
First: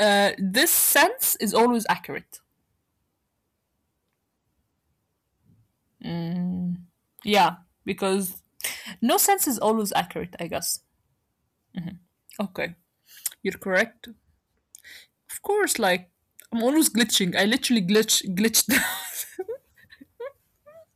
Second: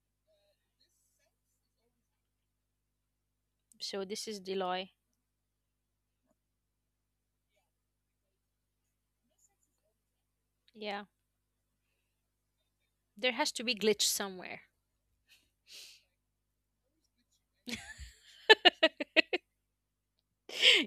This sense is always accurate. So this is the lie. Mm, yeah, because no sense is always accurate, I guess. Yeah. Okay, There has you're to be glitch correct. somewhere. Of course, like I'm always glitching. I literally glitched. (laughs)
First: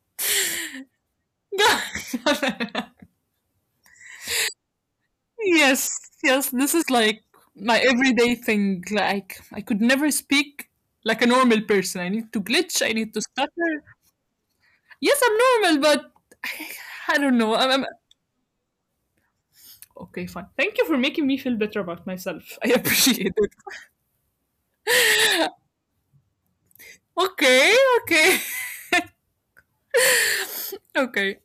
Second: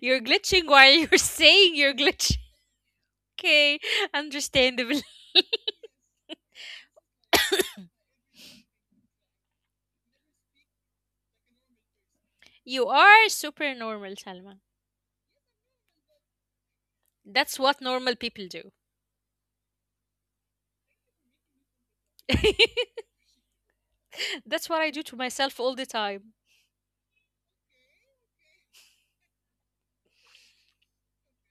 You're glitching while you're (laughs) saying you're glitching. (laughs) Okay, understandable. (laughs) Yes, yes. This is like my everyday thing. Like I could never speak like a normal person. I need to glitch. You I need to are stutter. super normal, Salma. Yes, I'm normal, but I, I don't know. That's I'm, what I'm normal people do. (laughs) okay. Fine. Thank you for making me feel better about myself. I appreciate That's what I do to it. myself all the time. (laughs) Okay, okay, (laughs) okay.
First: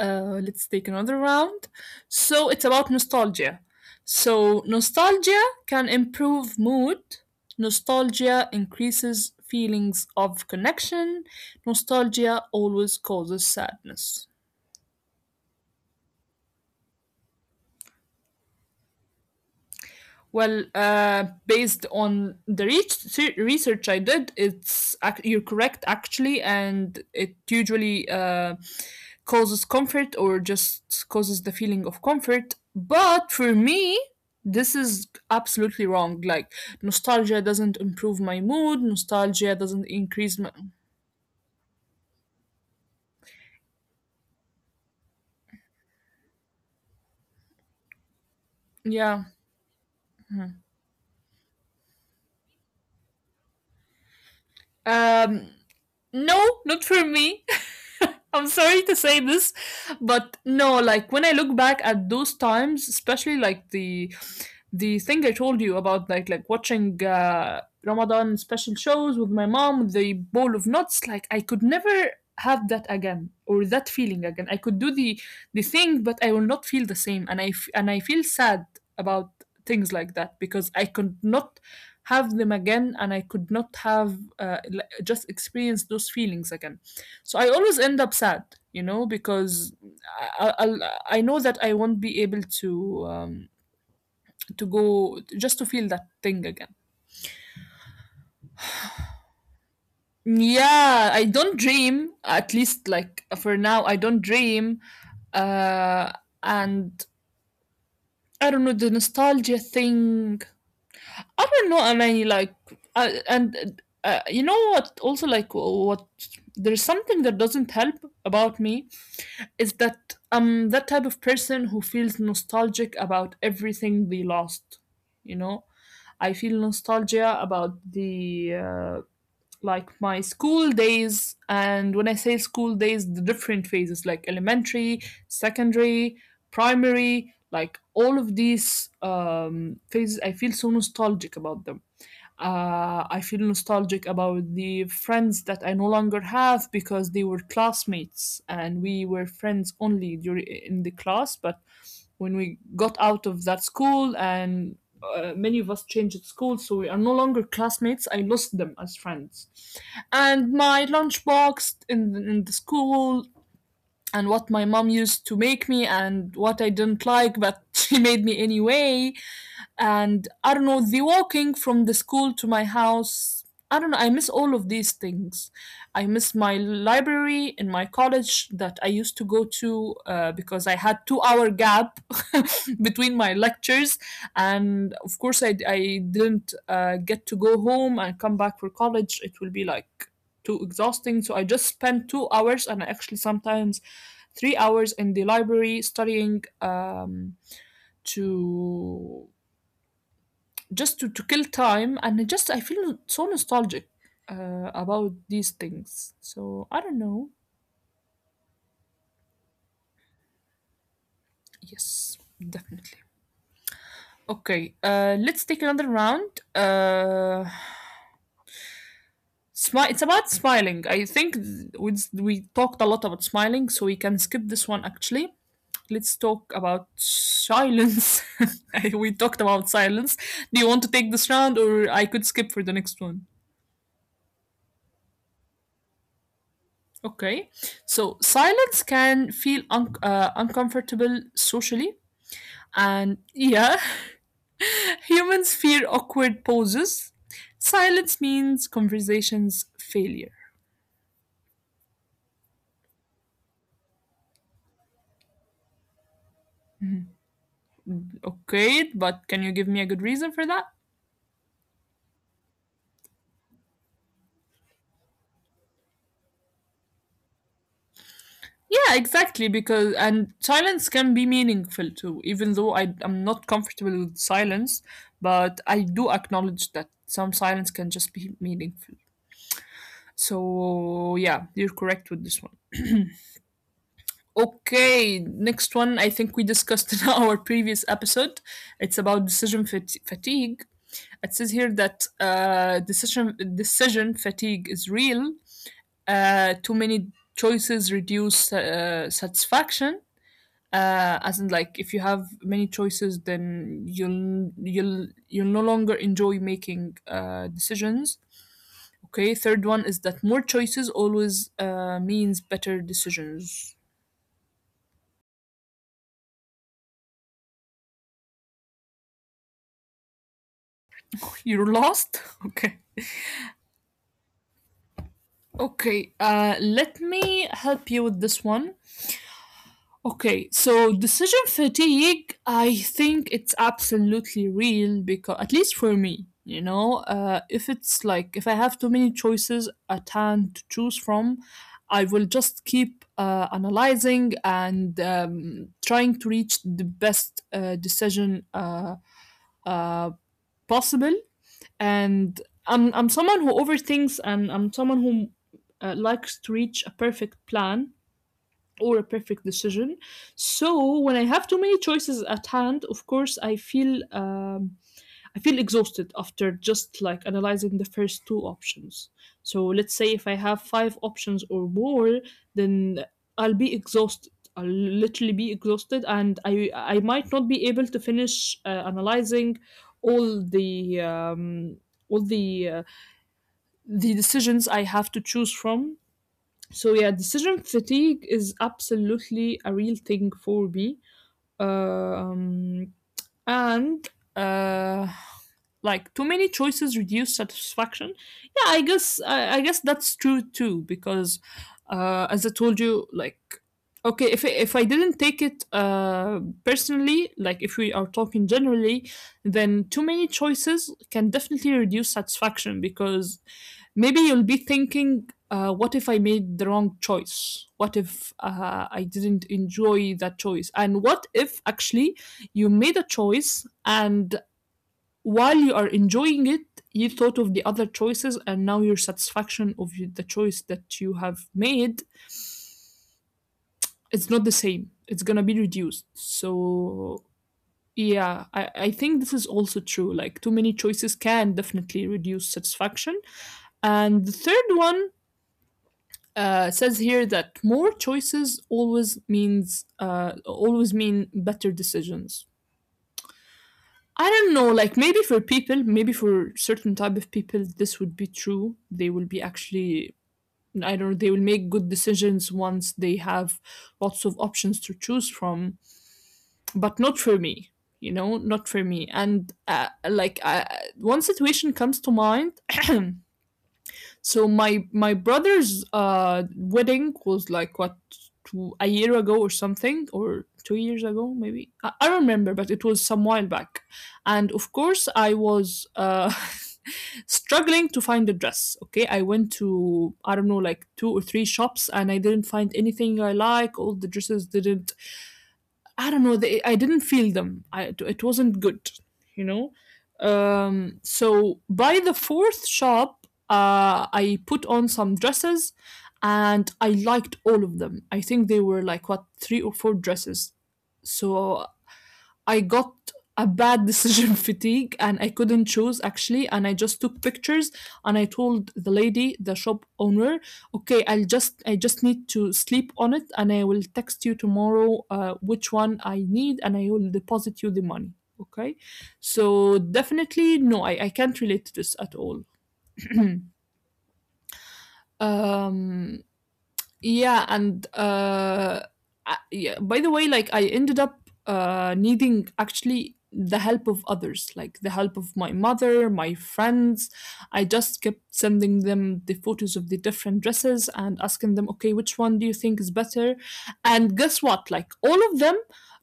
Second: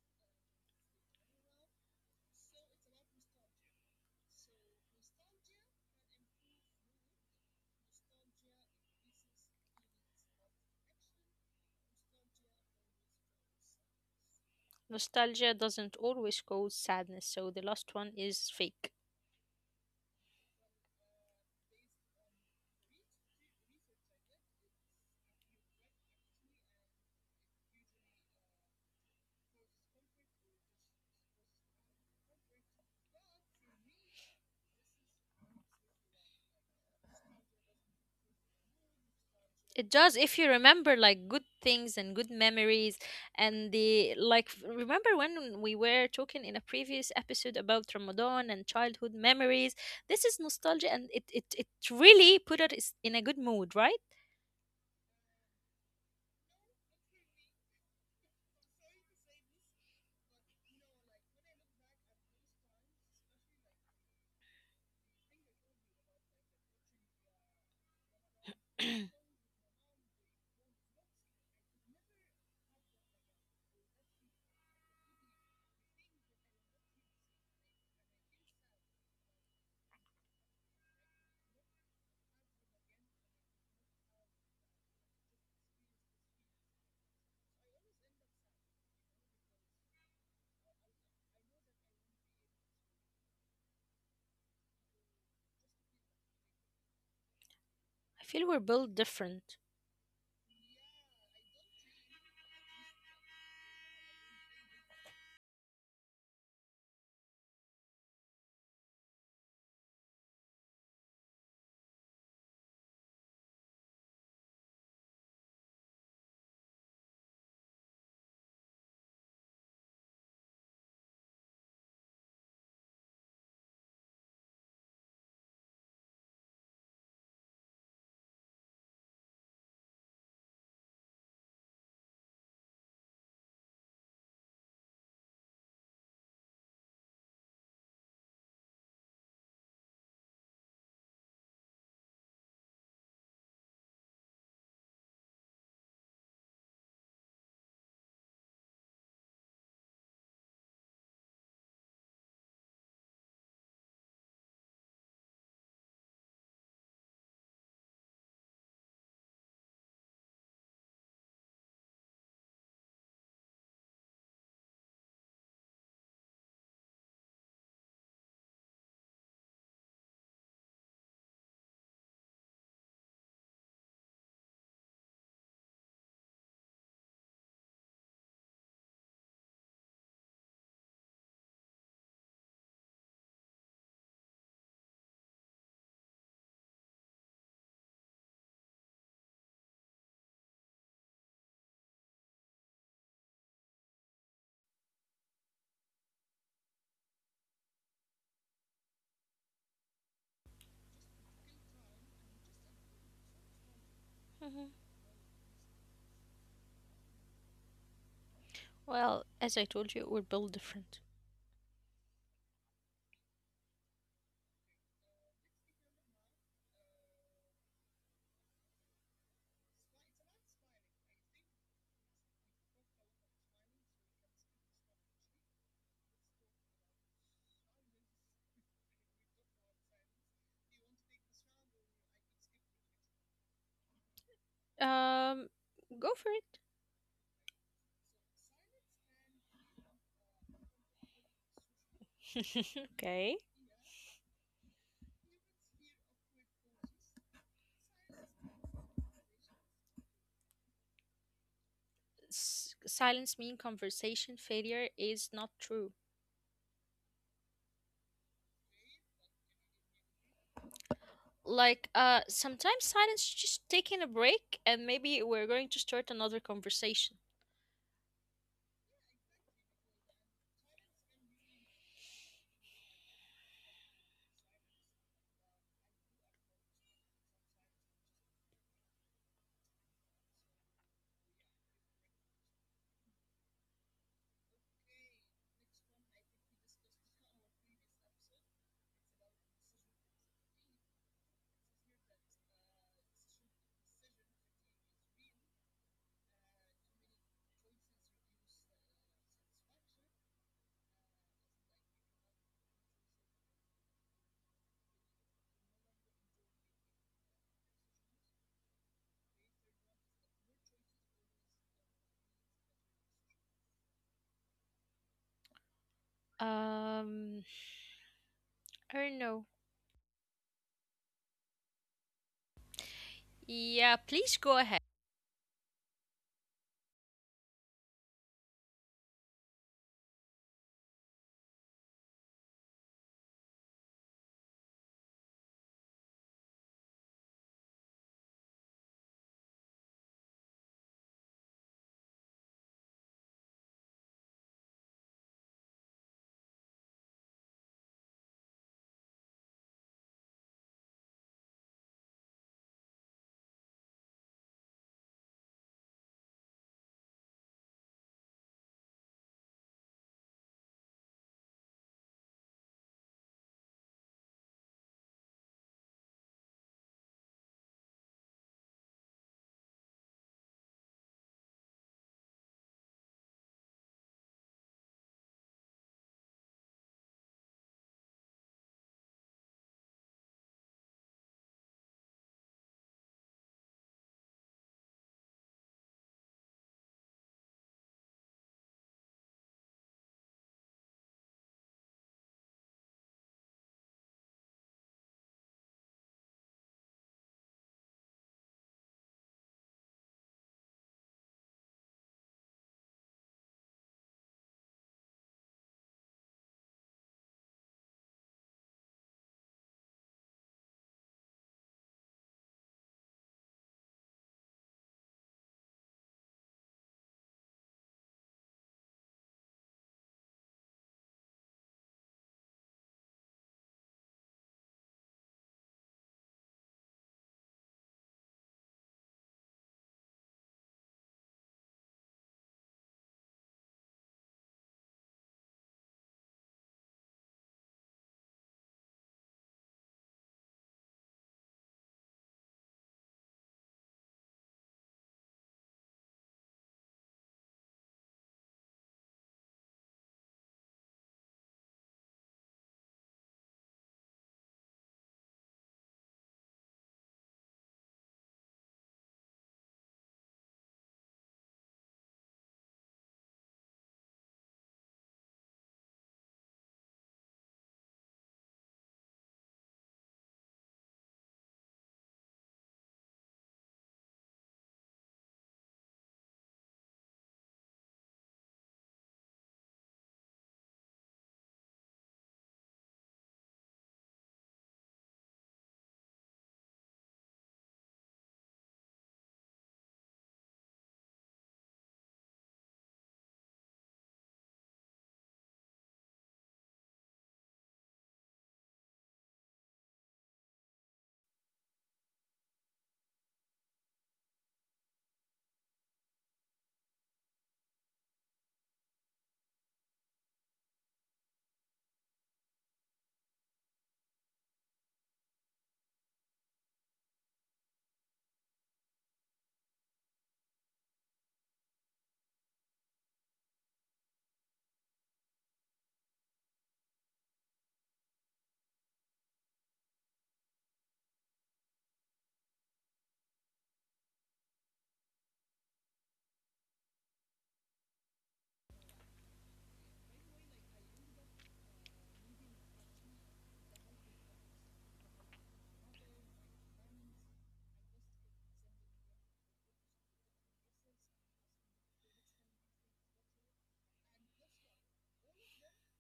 Let's take another round. So it's about nostalgia. So nostalgia can improve mood. Nostalgia increases feelings of connection. Nostalgia always causes sadness. Nostalgia doesn't always cause sadness, so the last one is fake. Well, based on the research I did, you're correct actually, and it usually causes comfort or just causes the feeling of comfort. But for me, this is absolutely wrong. Like nostalgia doesn't improve my mood. Nostalgia doesn't It does if increase you my remember like good things and good memories, and the like remember when we were talking in a previous episode about Ramadan and childhood yeah. memories. This is nostalgia and it really put us in a good mood, right? Um, no, not for me. (laughs) I'm sorry to say this, but no, like when I look back at those times, especially like the thing I told you (clears throat) about, like watching Ramadan special I shows with my mom, with the bowl of nuts, like I could never have that again or that feeling again. I could do the thing, but I will not feel the same, and I feel sad about things like that because I could not have them again, and I could not have just experience those feelings again. So I always end up sad, you know, because I I'll, I know that I won't be able to go just to feel that thing again. feel we're built different. Yeah, I don't dream. At least like for now, I don't dream. Uh, and I don't know the nostalgia thing. I don't know, and I like, and you know what? Also, like, what there's something that doesn't help about me is that I'm that type of person who feels nostalgic about everything they lost. You know, I feel nostalgia about the like my school days, and when I say school days, the different phases like elementary, secondary, primary, like all of these phases. I feel so nostalgic about them, I feel nostalgic about the friends that I no longer have because they were classmates and we were friends only during in the class. But when we got out of that school and many of us changed school, so we are no longer classmates. I lost them as friends, and my lunchbox in the school and what my mom used to make me and what I didn't like, but (laughs) she made me anyway. And I don't know, the walking from the school to my house. I don't know, I miss all of these things. I miss my library in my college that I used to go to because I had 2 hour gap (laughs) between my lectures. And of course, I didn't get to go home and come back for college. It will be like too exhausting. So I just spend 2 hours and actually sometimes 3 hours in the library studying to just to kill time. And I just I feel so nostalgic Hmm. about these things. So I don't know. Well, as I told you, we're built different. Yes, definitely. Okay, let's take another round. It's about smiling. I think we talked a lot about smiling, so we can skip this one actually. Let's talk about silence. (laughs) We talked about silence. Do you want to take this round or I could skip for the next one? Um, go for Okay. So, silence can feel uncomfortable socially. it. (laughs) And Okay. yeah, (laughs) humans fear awkward pauses. Silence means conversations failure. Silence mean conversation failure is not true. Okay, but can you give me a good reason for that? Like, sometimes silence is just taking a break, and maybe we're going to start another conversation. Yeah, exactly. Because and silence can be meaningful too. Even though I am not comfortable with silence, but I do acknowledge that some silence can just be meaningful. So yeah, you're correct with this one. Okay, next one. I think we discussed in (laughs) our previous episode. It's about fatigue. It says here that decision fatigue is real. Too many choices reduce satisfaction, as in like if you have many choices then you'll no longer enjoy making decisions. Okay, third one is that more choices always means better decisions. Um, I don't know. You're lost. (laughs) Okay. Yeah, please go ahead. Okay, let me help you with this one. Okay, so decision fatigue, I think it's absolutely real because, at least for me, you know, if it's like if I have too many choices at hand to choose from, I will just keep analyzing and trying to reach the best decision uh, possible. And I'm someone who overthinks, and I'm someone who likes to reach a perfect plan or a perfect decision. So when I have too many choices at hand, of course, I feel exhausted after just like analyzing the first two options. So let's say if I have five options or more, then I'll be exhausted. I'll literally be exhausted, and I might not be able to finish analyzing all the all the uh, the decisions I have to choose from. So yeah, decision fatigue is absolutely a real thing for me. Um, and uh, like too many choices reduce satisfaction. Yeah, I guess that's true too because as I told you, like okay, if I didn't take it personally, like if we are talking generally, then too many choices can definitely reduce satisfaction because maybe you'll be thinking, what if I made the wrong choice? What if I didn't enjoy that choice? And what if actually you made a choice and while you are enjoying it, you thought of the other choices, and now your satisfaction of the choice that you have made, it's not the same. It's gonna be reduced. So yeah, I think this is also true. Like too many choices can definitely reduce satisfaction. And the third one, uh, says here that more choices always mean better decisions. I don't know, like maybe for people, maybe for certain type of people, this would be true. They will be actually, I don't know, they will make good decisions once they have lots of options to choose from, but not for me, you know, not for me. And one situation comes to mind. (clears throat) So my brother's wedding was like what, two, a year ago or something or 2 years ago maybe. I don't remember, but it was some while back, and of course I was (laughs) struggling to find a dress. Okay, I went to, I don't know, like two or three shops and I didn't find anything I like. All the dresses didn't, I don't know. I didn't feel them. It wasn't good, you know. So by the fourth shop, I put on some dresses, and I liked all of them. I think they were like what, three or four dresses. So I got a bad (laughs) decision fatigue, and I couldn't choose actually. And I just took pictures and I told the lady, the shop owner, okay, I just need to sleep on it and I will text you tomorrow which one I need and I will deposit you the money. Okay. So definitely, no, I can't relate to this at all. (clears throat) um, yeah, and yeah, by the way, like I ended up needing actually the help of others, like the help of my mother, my friends. I just kept sending them the photos of the different dresses and asking them, okay, which one do you think is better? And guess what? Like all of them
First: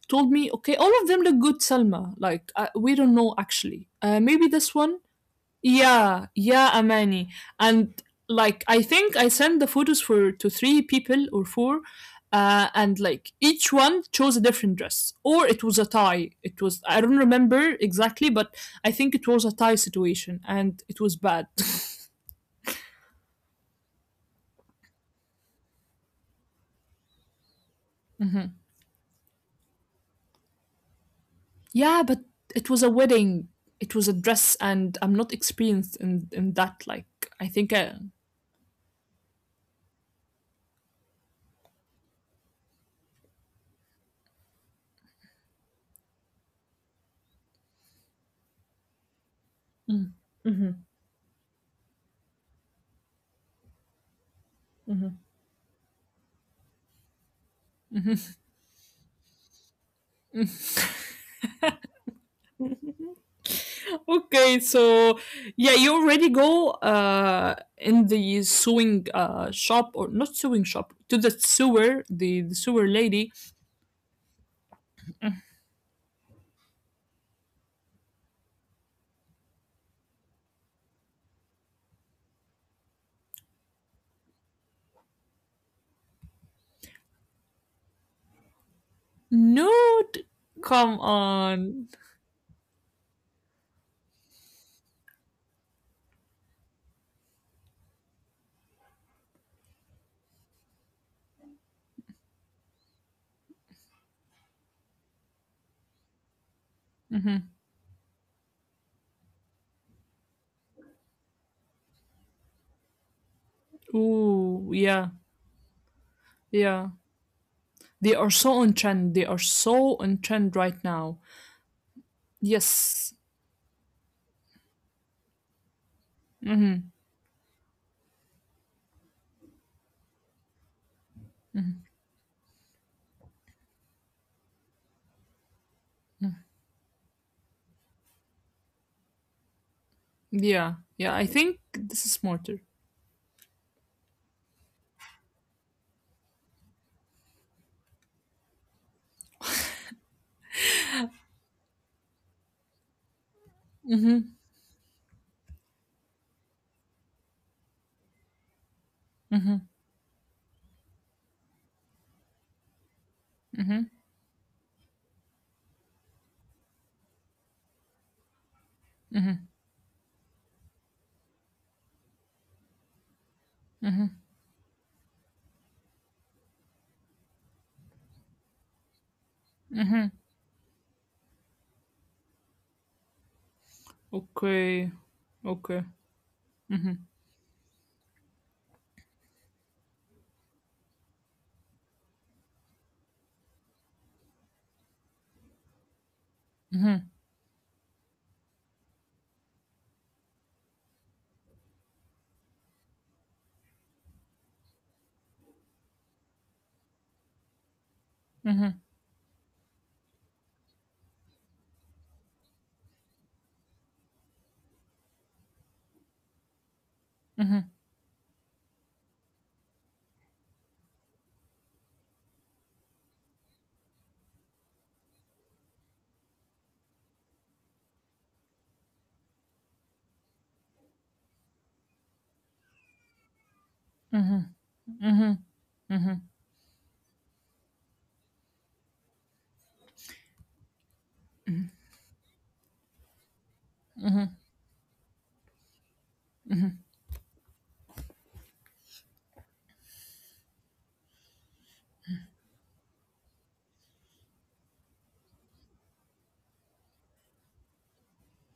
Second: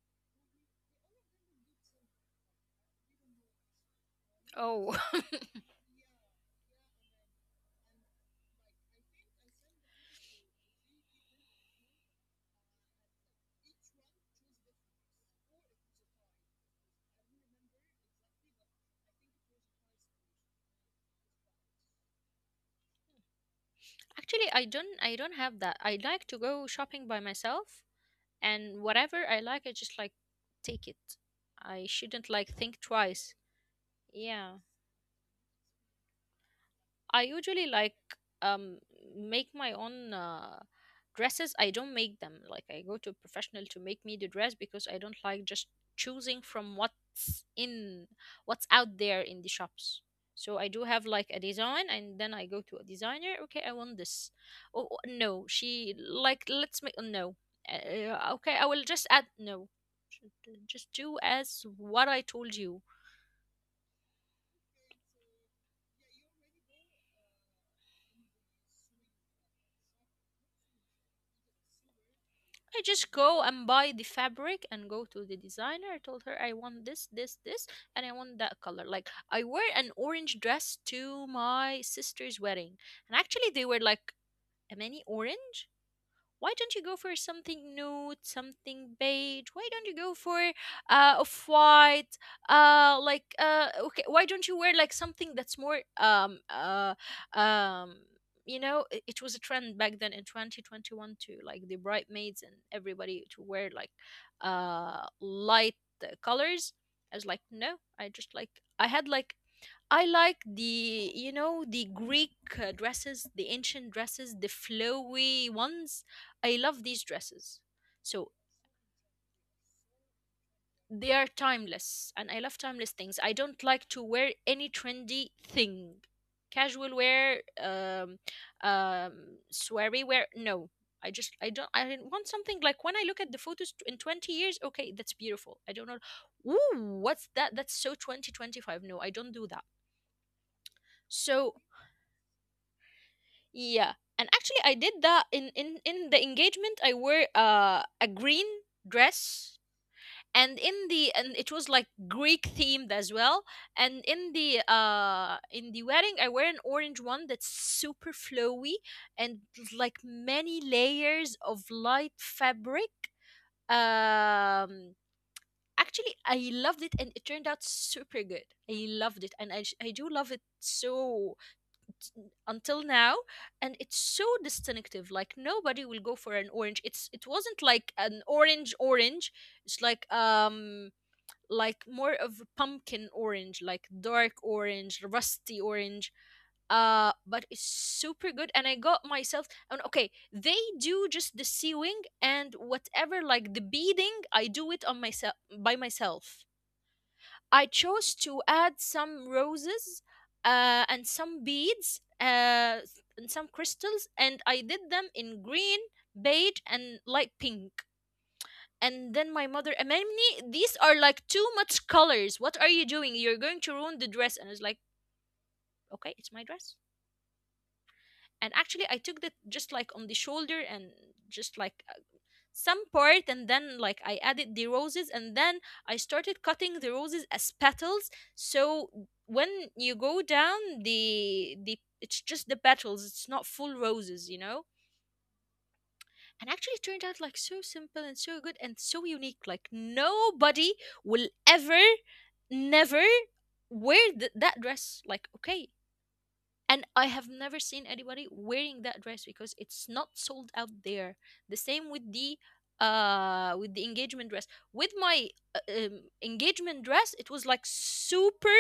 told me, okay, all of them look good, Salma. Like we don't know actually. Maybe this Oh, one. (laughs) Yeah, yeah, Amani. And like I think I sent the photos for to three people or four, and like each one chose a different dress. Or it was a tie. It was, I don't remember exactly, but I think it was a tie situation and it was bad. actually, I don't. I don't have that. I like to go shopping by myself, and whatever I like, I just like take it. (laughs) I Yeah, but shouldn't like it was think a twice. wedding. It was a dress Yeah. and I'm not experienced in that. Like I I usually think I, like um make my own dresses. I don't make them. Like I go to a professional to make me the dress because I don't like just choosing from what's in what's out there in the shops. So I do have like a design, and then I go to a designer, okay, I want this. Oh, oh, no, she like let's make no. Okay, I will just add no. Just do as what I told you. okay, so yeah, you already go in the sewing shop, or not sewing shop, to the sewer, the I sewer just lady. go and buy the fabric and go to the designer. I told her I want this, this, this, and I want that color. Like I wear an orange dress to my sister's wedding, and actually they were like a mini orange, why don't you go for something nude, something beige? Why No, don't you go for come off on. white? Okay, why don't you wear like something that's more um you know, it was a trend back then in 2021 too, like the bridesmaids and everybody to wear like light colors. I was like, no, I just like I had like I like, the you know, the Greek dresses, the ancient dresses, the Ooh, yeah, flowy ones. I love yeah. these dresses. They are So so on trend. They are so on trend right they now. are timeless and I love timeless Yes, things. I don't like to wear any trendy thing. Casual wear, um sweary wear. No. I just I don't I didn't want something like when I look at the photos in 20 years, okay, that's beautiful. I don't know. Ooh, what's that? That's so 2025. No, I don't do that. yeah, yeah. I think So this is smarter. yeah, and actually, I did that in the engagement. I wore a green dress, and in the and it was like Greek themed as well. And in the wedding, I wear an orange one that's super flowy and like many layers of light fabric. Um, actually, I loved it, and it turned out super good. I loved it, and I do love it so until now, and it's so distinctive, like nobody will go for an orange, it's it wasn't like an orange orange, it's like more of a pumpkin orange, like dark Okay, orange, rusty okay. orange, but it's super good, and I got myself and okay, they do just the sewing and whatever, like the beading I do it on myself by myself. I chose to add some roses and some beads, and some crystals, and I did them in green, beige, and light pink. And then my mother, Amani, these are like too much colors. What are you doing? You're going to ruin the dress. And I was like, okay, it's my dress. And actually, I took that just like on the shoulder and just like some part, and then like I added the roses, and then I started cutting the roses as petals, so when you go down the it's just the petals, it's not full roses, you know. And actually it turned out like so simple and so good and so unique, like nobody will ever never wear that dress, like okay, and I have never seen anybody wearing that dress because it's not sold out there. The same with the engagement dress. With my engagement dress, it was like super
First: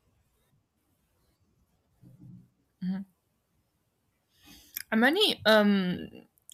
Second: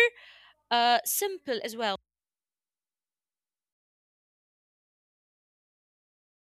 simple as well. Many,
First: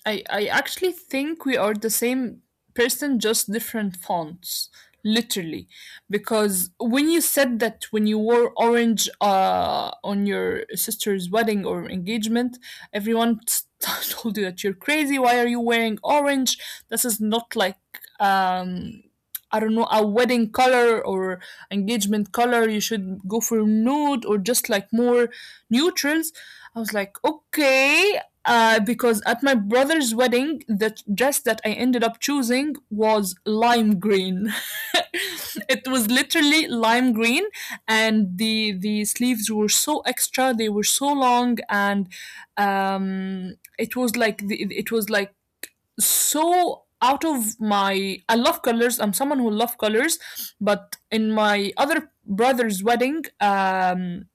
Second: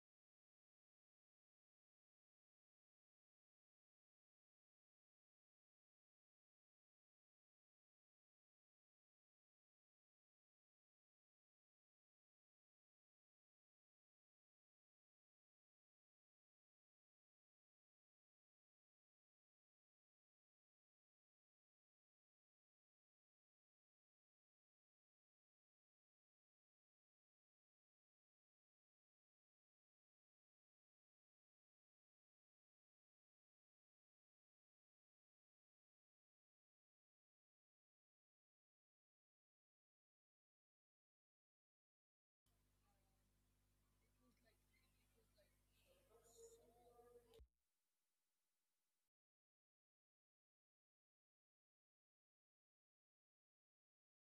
I actually think we are the same person, just different fonts, literally. Because when you said that when you wore orange on your sister's wedding or engagement, everyone (laughs) told you that you're crazy. Why are you wearing orange? This is not like, um, I don't know, a wedding color or engagement color. You should go for nude or just like more neutrals. I was like, okay. Because at my brother's wedding, the dress that I ended up choosing was lime green. (laughs) It was literally lime green, and the sleeves were so extra. They were so long, and it was like the, it was like so out of my. I love colors. I'm someone who love colors, but in my other brother's wedding,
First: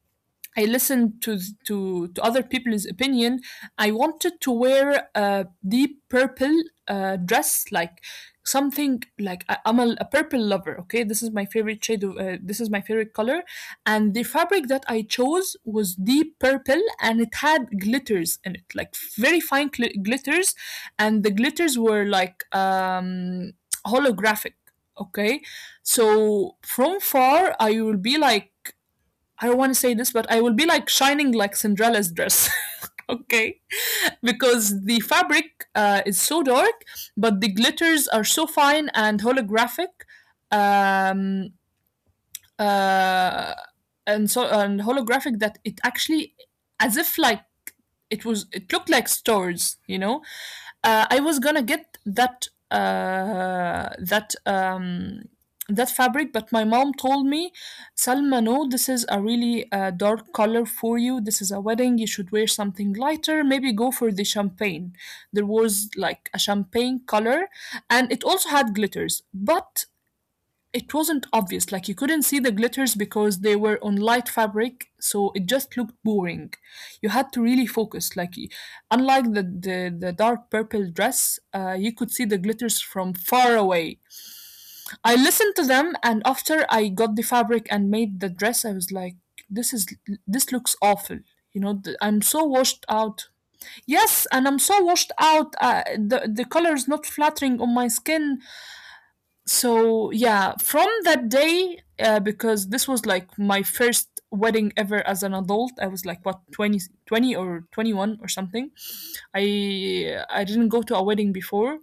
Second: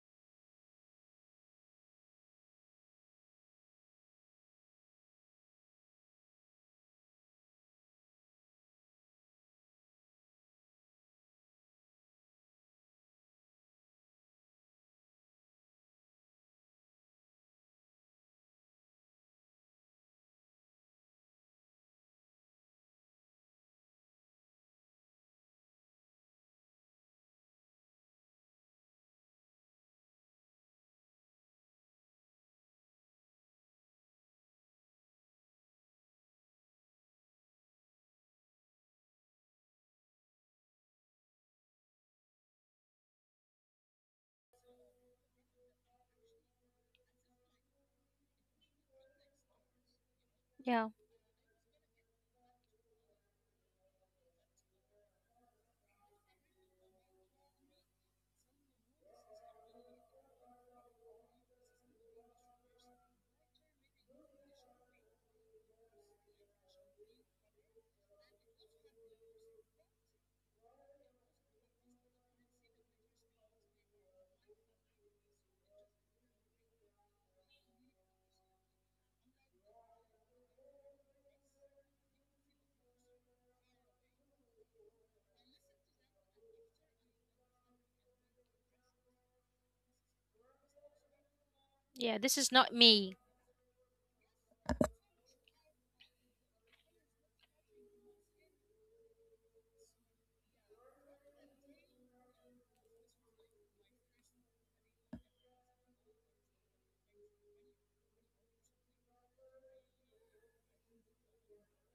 I listened to other people's opinion. I wanted to wear a deep purple dress, like something like I'm a purple lover. Okay, this is my favorite shade of this is my favorite color, and the fabric that I chose was deep purple, and it had glitters in it, like very fine glitters, and the glitters were like holographic. Okay, so from far I will be like, I don't want to say this, but I will be like shining like Cinderella's dress. (laughs) Okay, because the fabric is so dark, but the glitters are so fine and holographic, um, uh, and so and holographic that it actually, as if like it looked like stores, you know. Yeah, Uh, I was gonna get that that that fabric, but my mom told me, Salma, no, this is a really dark color for you. This is a wedding. You should wear something lighter. Maybe go for the champagne. There was like a champagne color, and it also had glitters but it wasn't obvious, like you couldn't see the glitters because they were on light fabric, so it just looked boring. You had to really focus, like unlike the dark purple dress, you could see the glitters from far away. I listened to them, and after I got the fabric and made the dress, I was like, this is, this looks awful. You know, yeah. I'm This is so not washed me. out. Yes, and I'm so washed out. The color is not flattering on my skin. So yeah, from that day because this was like my first wedding ever as an adult, I was like what, 20, 20 or 21 or something. I didn't go to a wedding before.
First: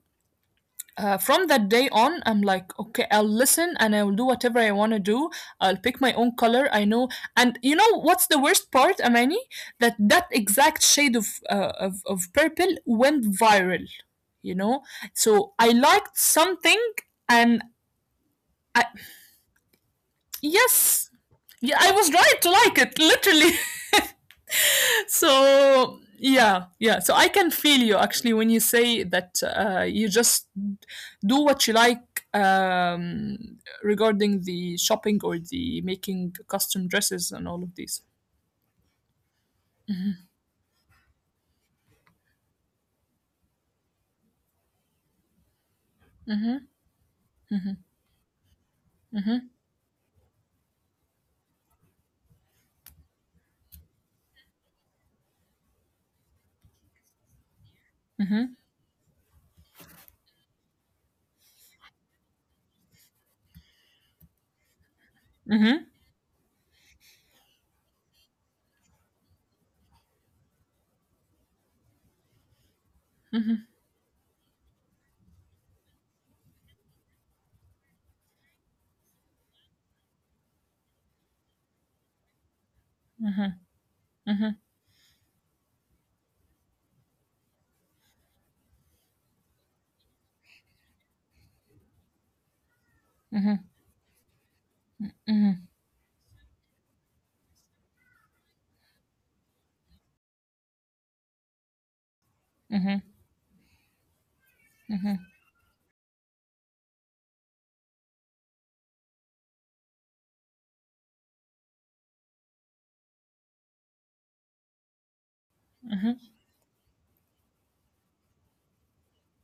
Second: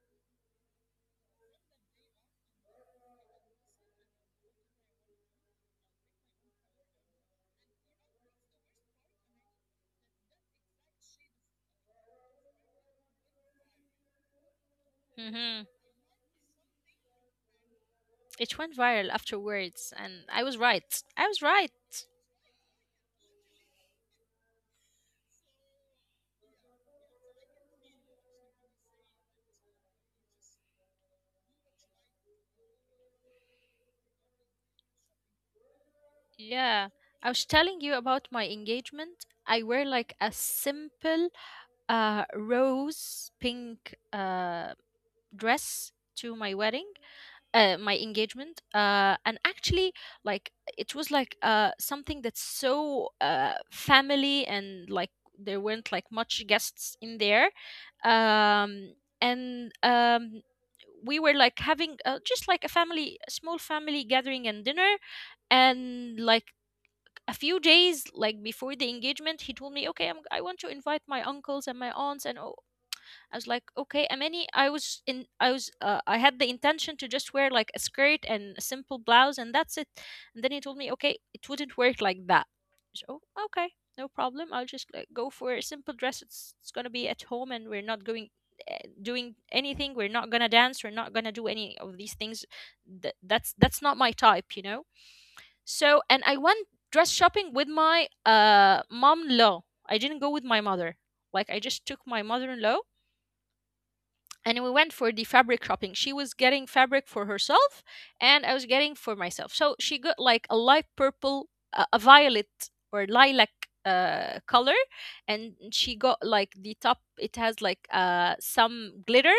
Uh, from that day on, I'm like, okay, I'll listen and I'll do whatever I want to do. I'll pick my own color, I know. And you know what's the worst part, Amani? That that exact shade of of purple went viral, you know. So Hmm. I liked something, and It went I, viral afterwards, and I was right. yes. I was right. Yeah, I was right to like it, literally. (laughs) So yeah, yeah. So I can feel you actually when you say that you just do what you like, um, regarding the shopping or the making custom Yeah, dresses I and was all of telling you these. about my engagement. I wear like a simple rose pink dress to my Mhm. wedding, my engagement, and Mhm. actually like it was like something that's so family, and like there weren't like much guests in there, Mhm. um, and we were like having just like a family, a small family gathering and dinner, Mhm. and like a few days like before the engagement he told me okay I want to invite my uncles and my aunts and I was like, okay, Amani, I was in, I was, I had the intention to just wear like a skirt and a simple blouse, and that's it. And then he told me, okay, it wouldn't work like that. So, okay, no problem. I'll just like go for a simple dress. It's going to be at home, and we're not going, doing anything. We're not going to dance. We're not going to do any of these things. That's not my type, you know? So, and I went dress shopping with my mom-in-law. I didn't go with my mother. Like I just took my mother-in-law, Mhm. and we went for Mhm. the fabric shopping. She was getting fabric for herself, and I was getting for myself. So she got like a light purple, a violet or lilac color, and she Mhm. got like the top. It has like some glitter,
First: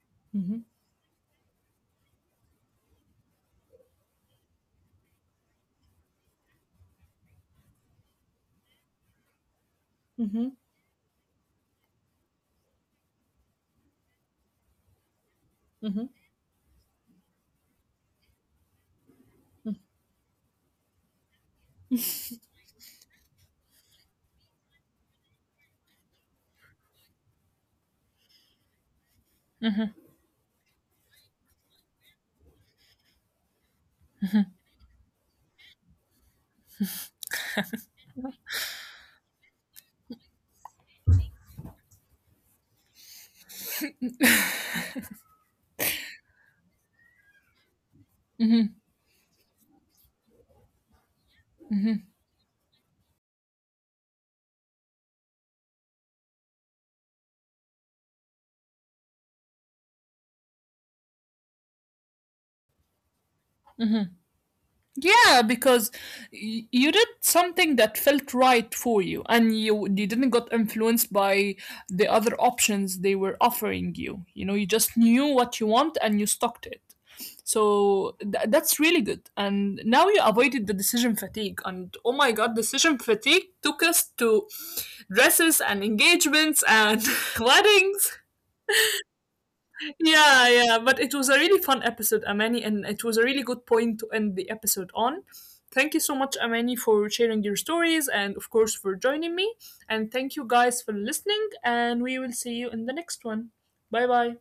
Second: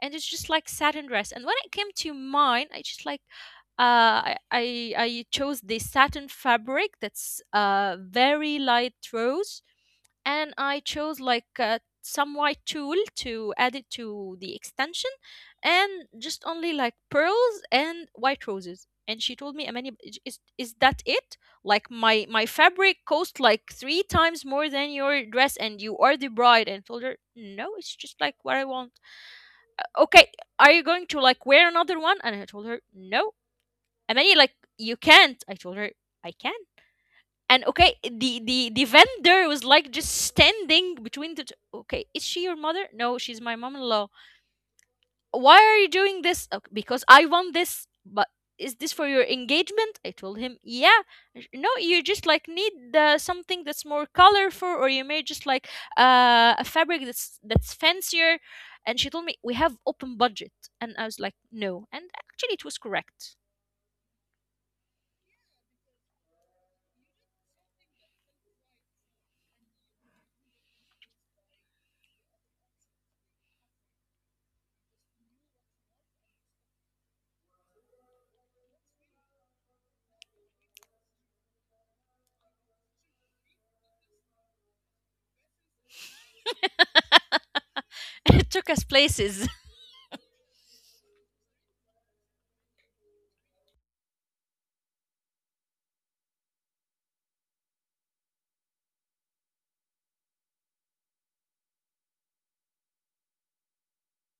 and it's just Mhm. like satin dress. And when it came to mine, I just like I chose the satin fabric that's very light rose, Hmm, hmm. and I chose like some white tool to add it to the extension, Hmm. and just only like pearls and white roses. And she told me, Amani, is that it? Like my fabric cost like three times more than your dress, and you are the bride. And I told her, no, it's just like what I want. Okay, are you going to like wear another one? And I told her, no. Amani, like you can't. I told her, I can. And okay, the vendor was like just standing between the two. Okay, is she your mother? No, she's my mom-in-law. Why are you doing this? "Okay, because I want this, but Mhm. is this for your engagement?" I told him, yeah. No, you just like need something that's more colorful, or you may just like a fabric that's fancier." And she told me we have open budget, and I was like no, and actually it was correct. Mhm. Yeah, because you did something that felt right for you, and you didn't got influenced by the other options they were offering you. You know, you just knew what you want and you stuck to it. So that's really good. And now you avoided the decision fatigue. And oh my god, decision fatigue took us to dresses and engagements and (laughs) (laughs) weddings. (laughs) It took us places. Yeah, yeah, but it was a really fun episode, Amani, and it was a really good point to end the episode on. Thank you so much, Amani, for sharing your stories and, of course, for joining me. And thank you guys for listening, (laughs) and we will see you in the next one. Bye bye.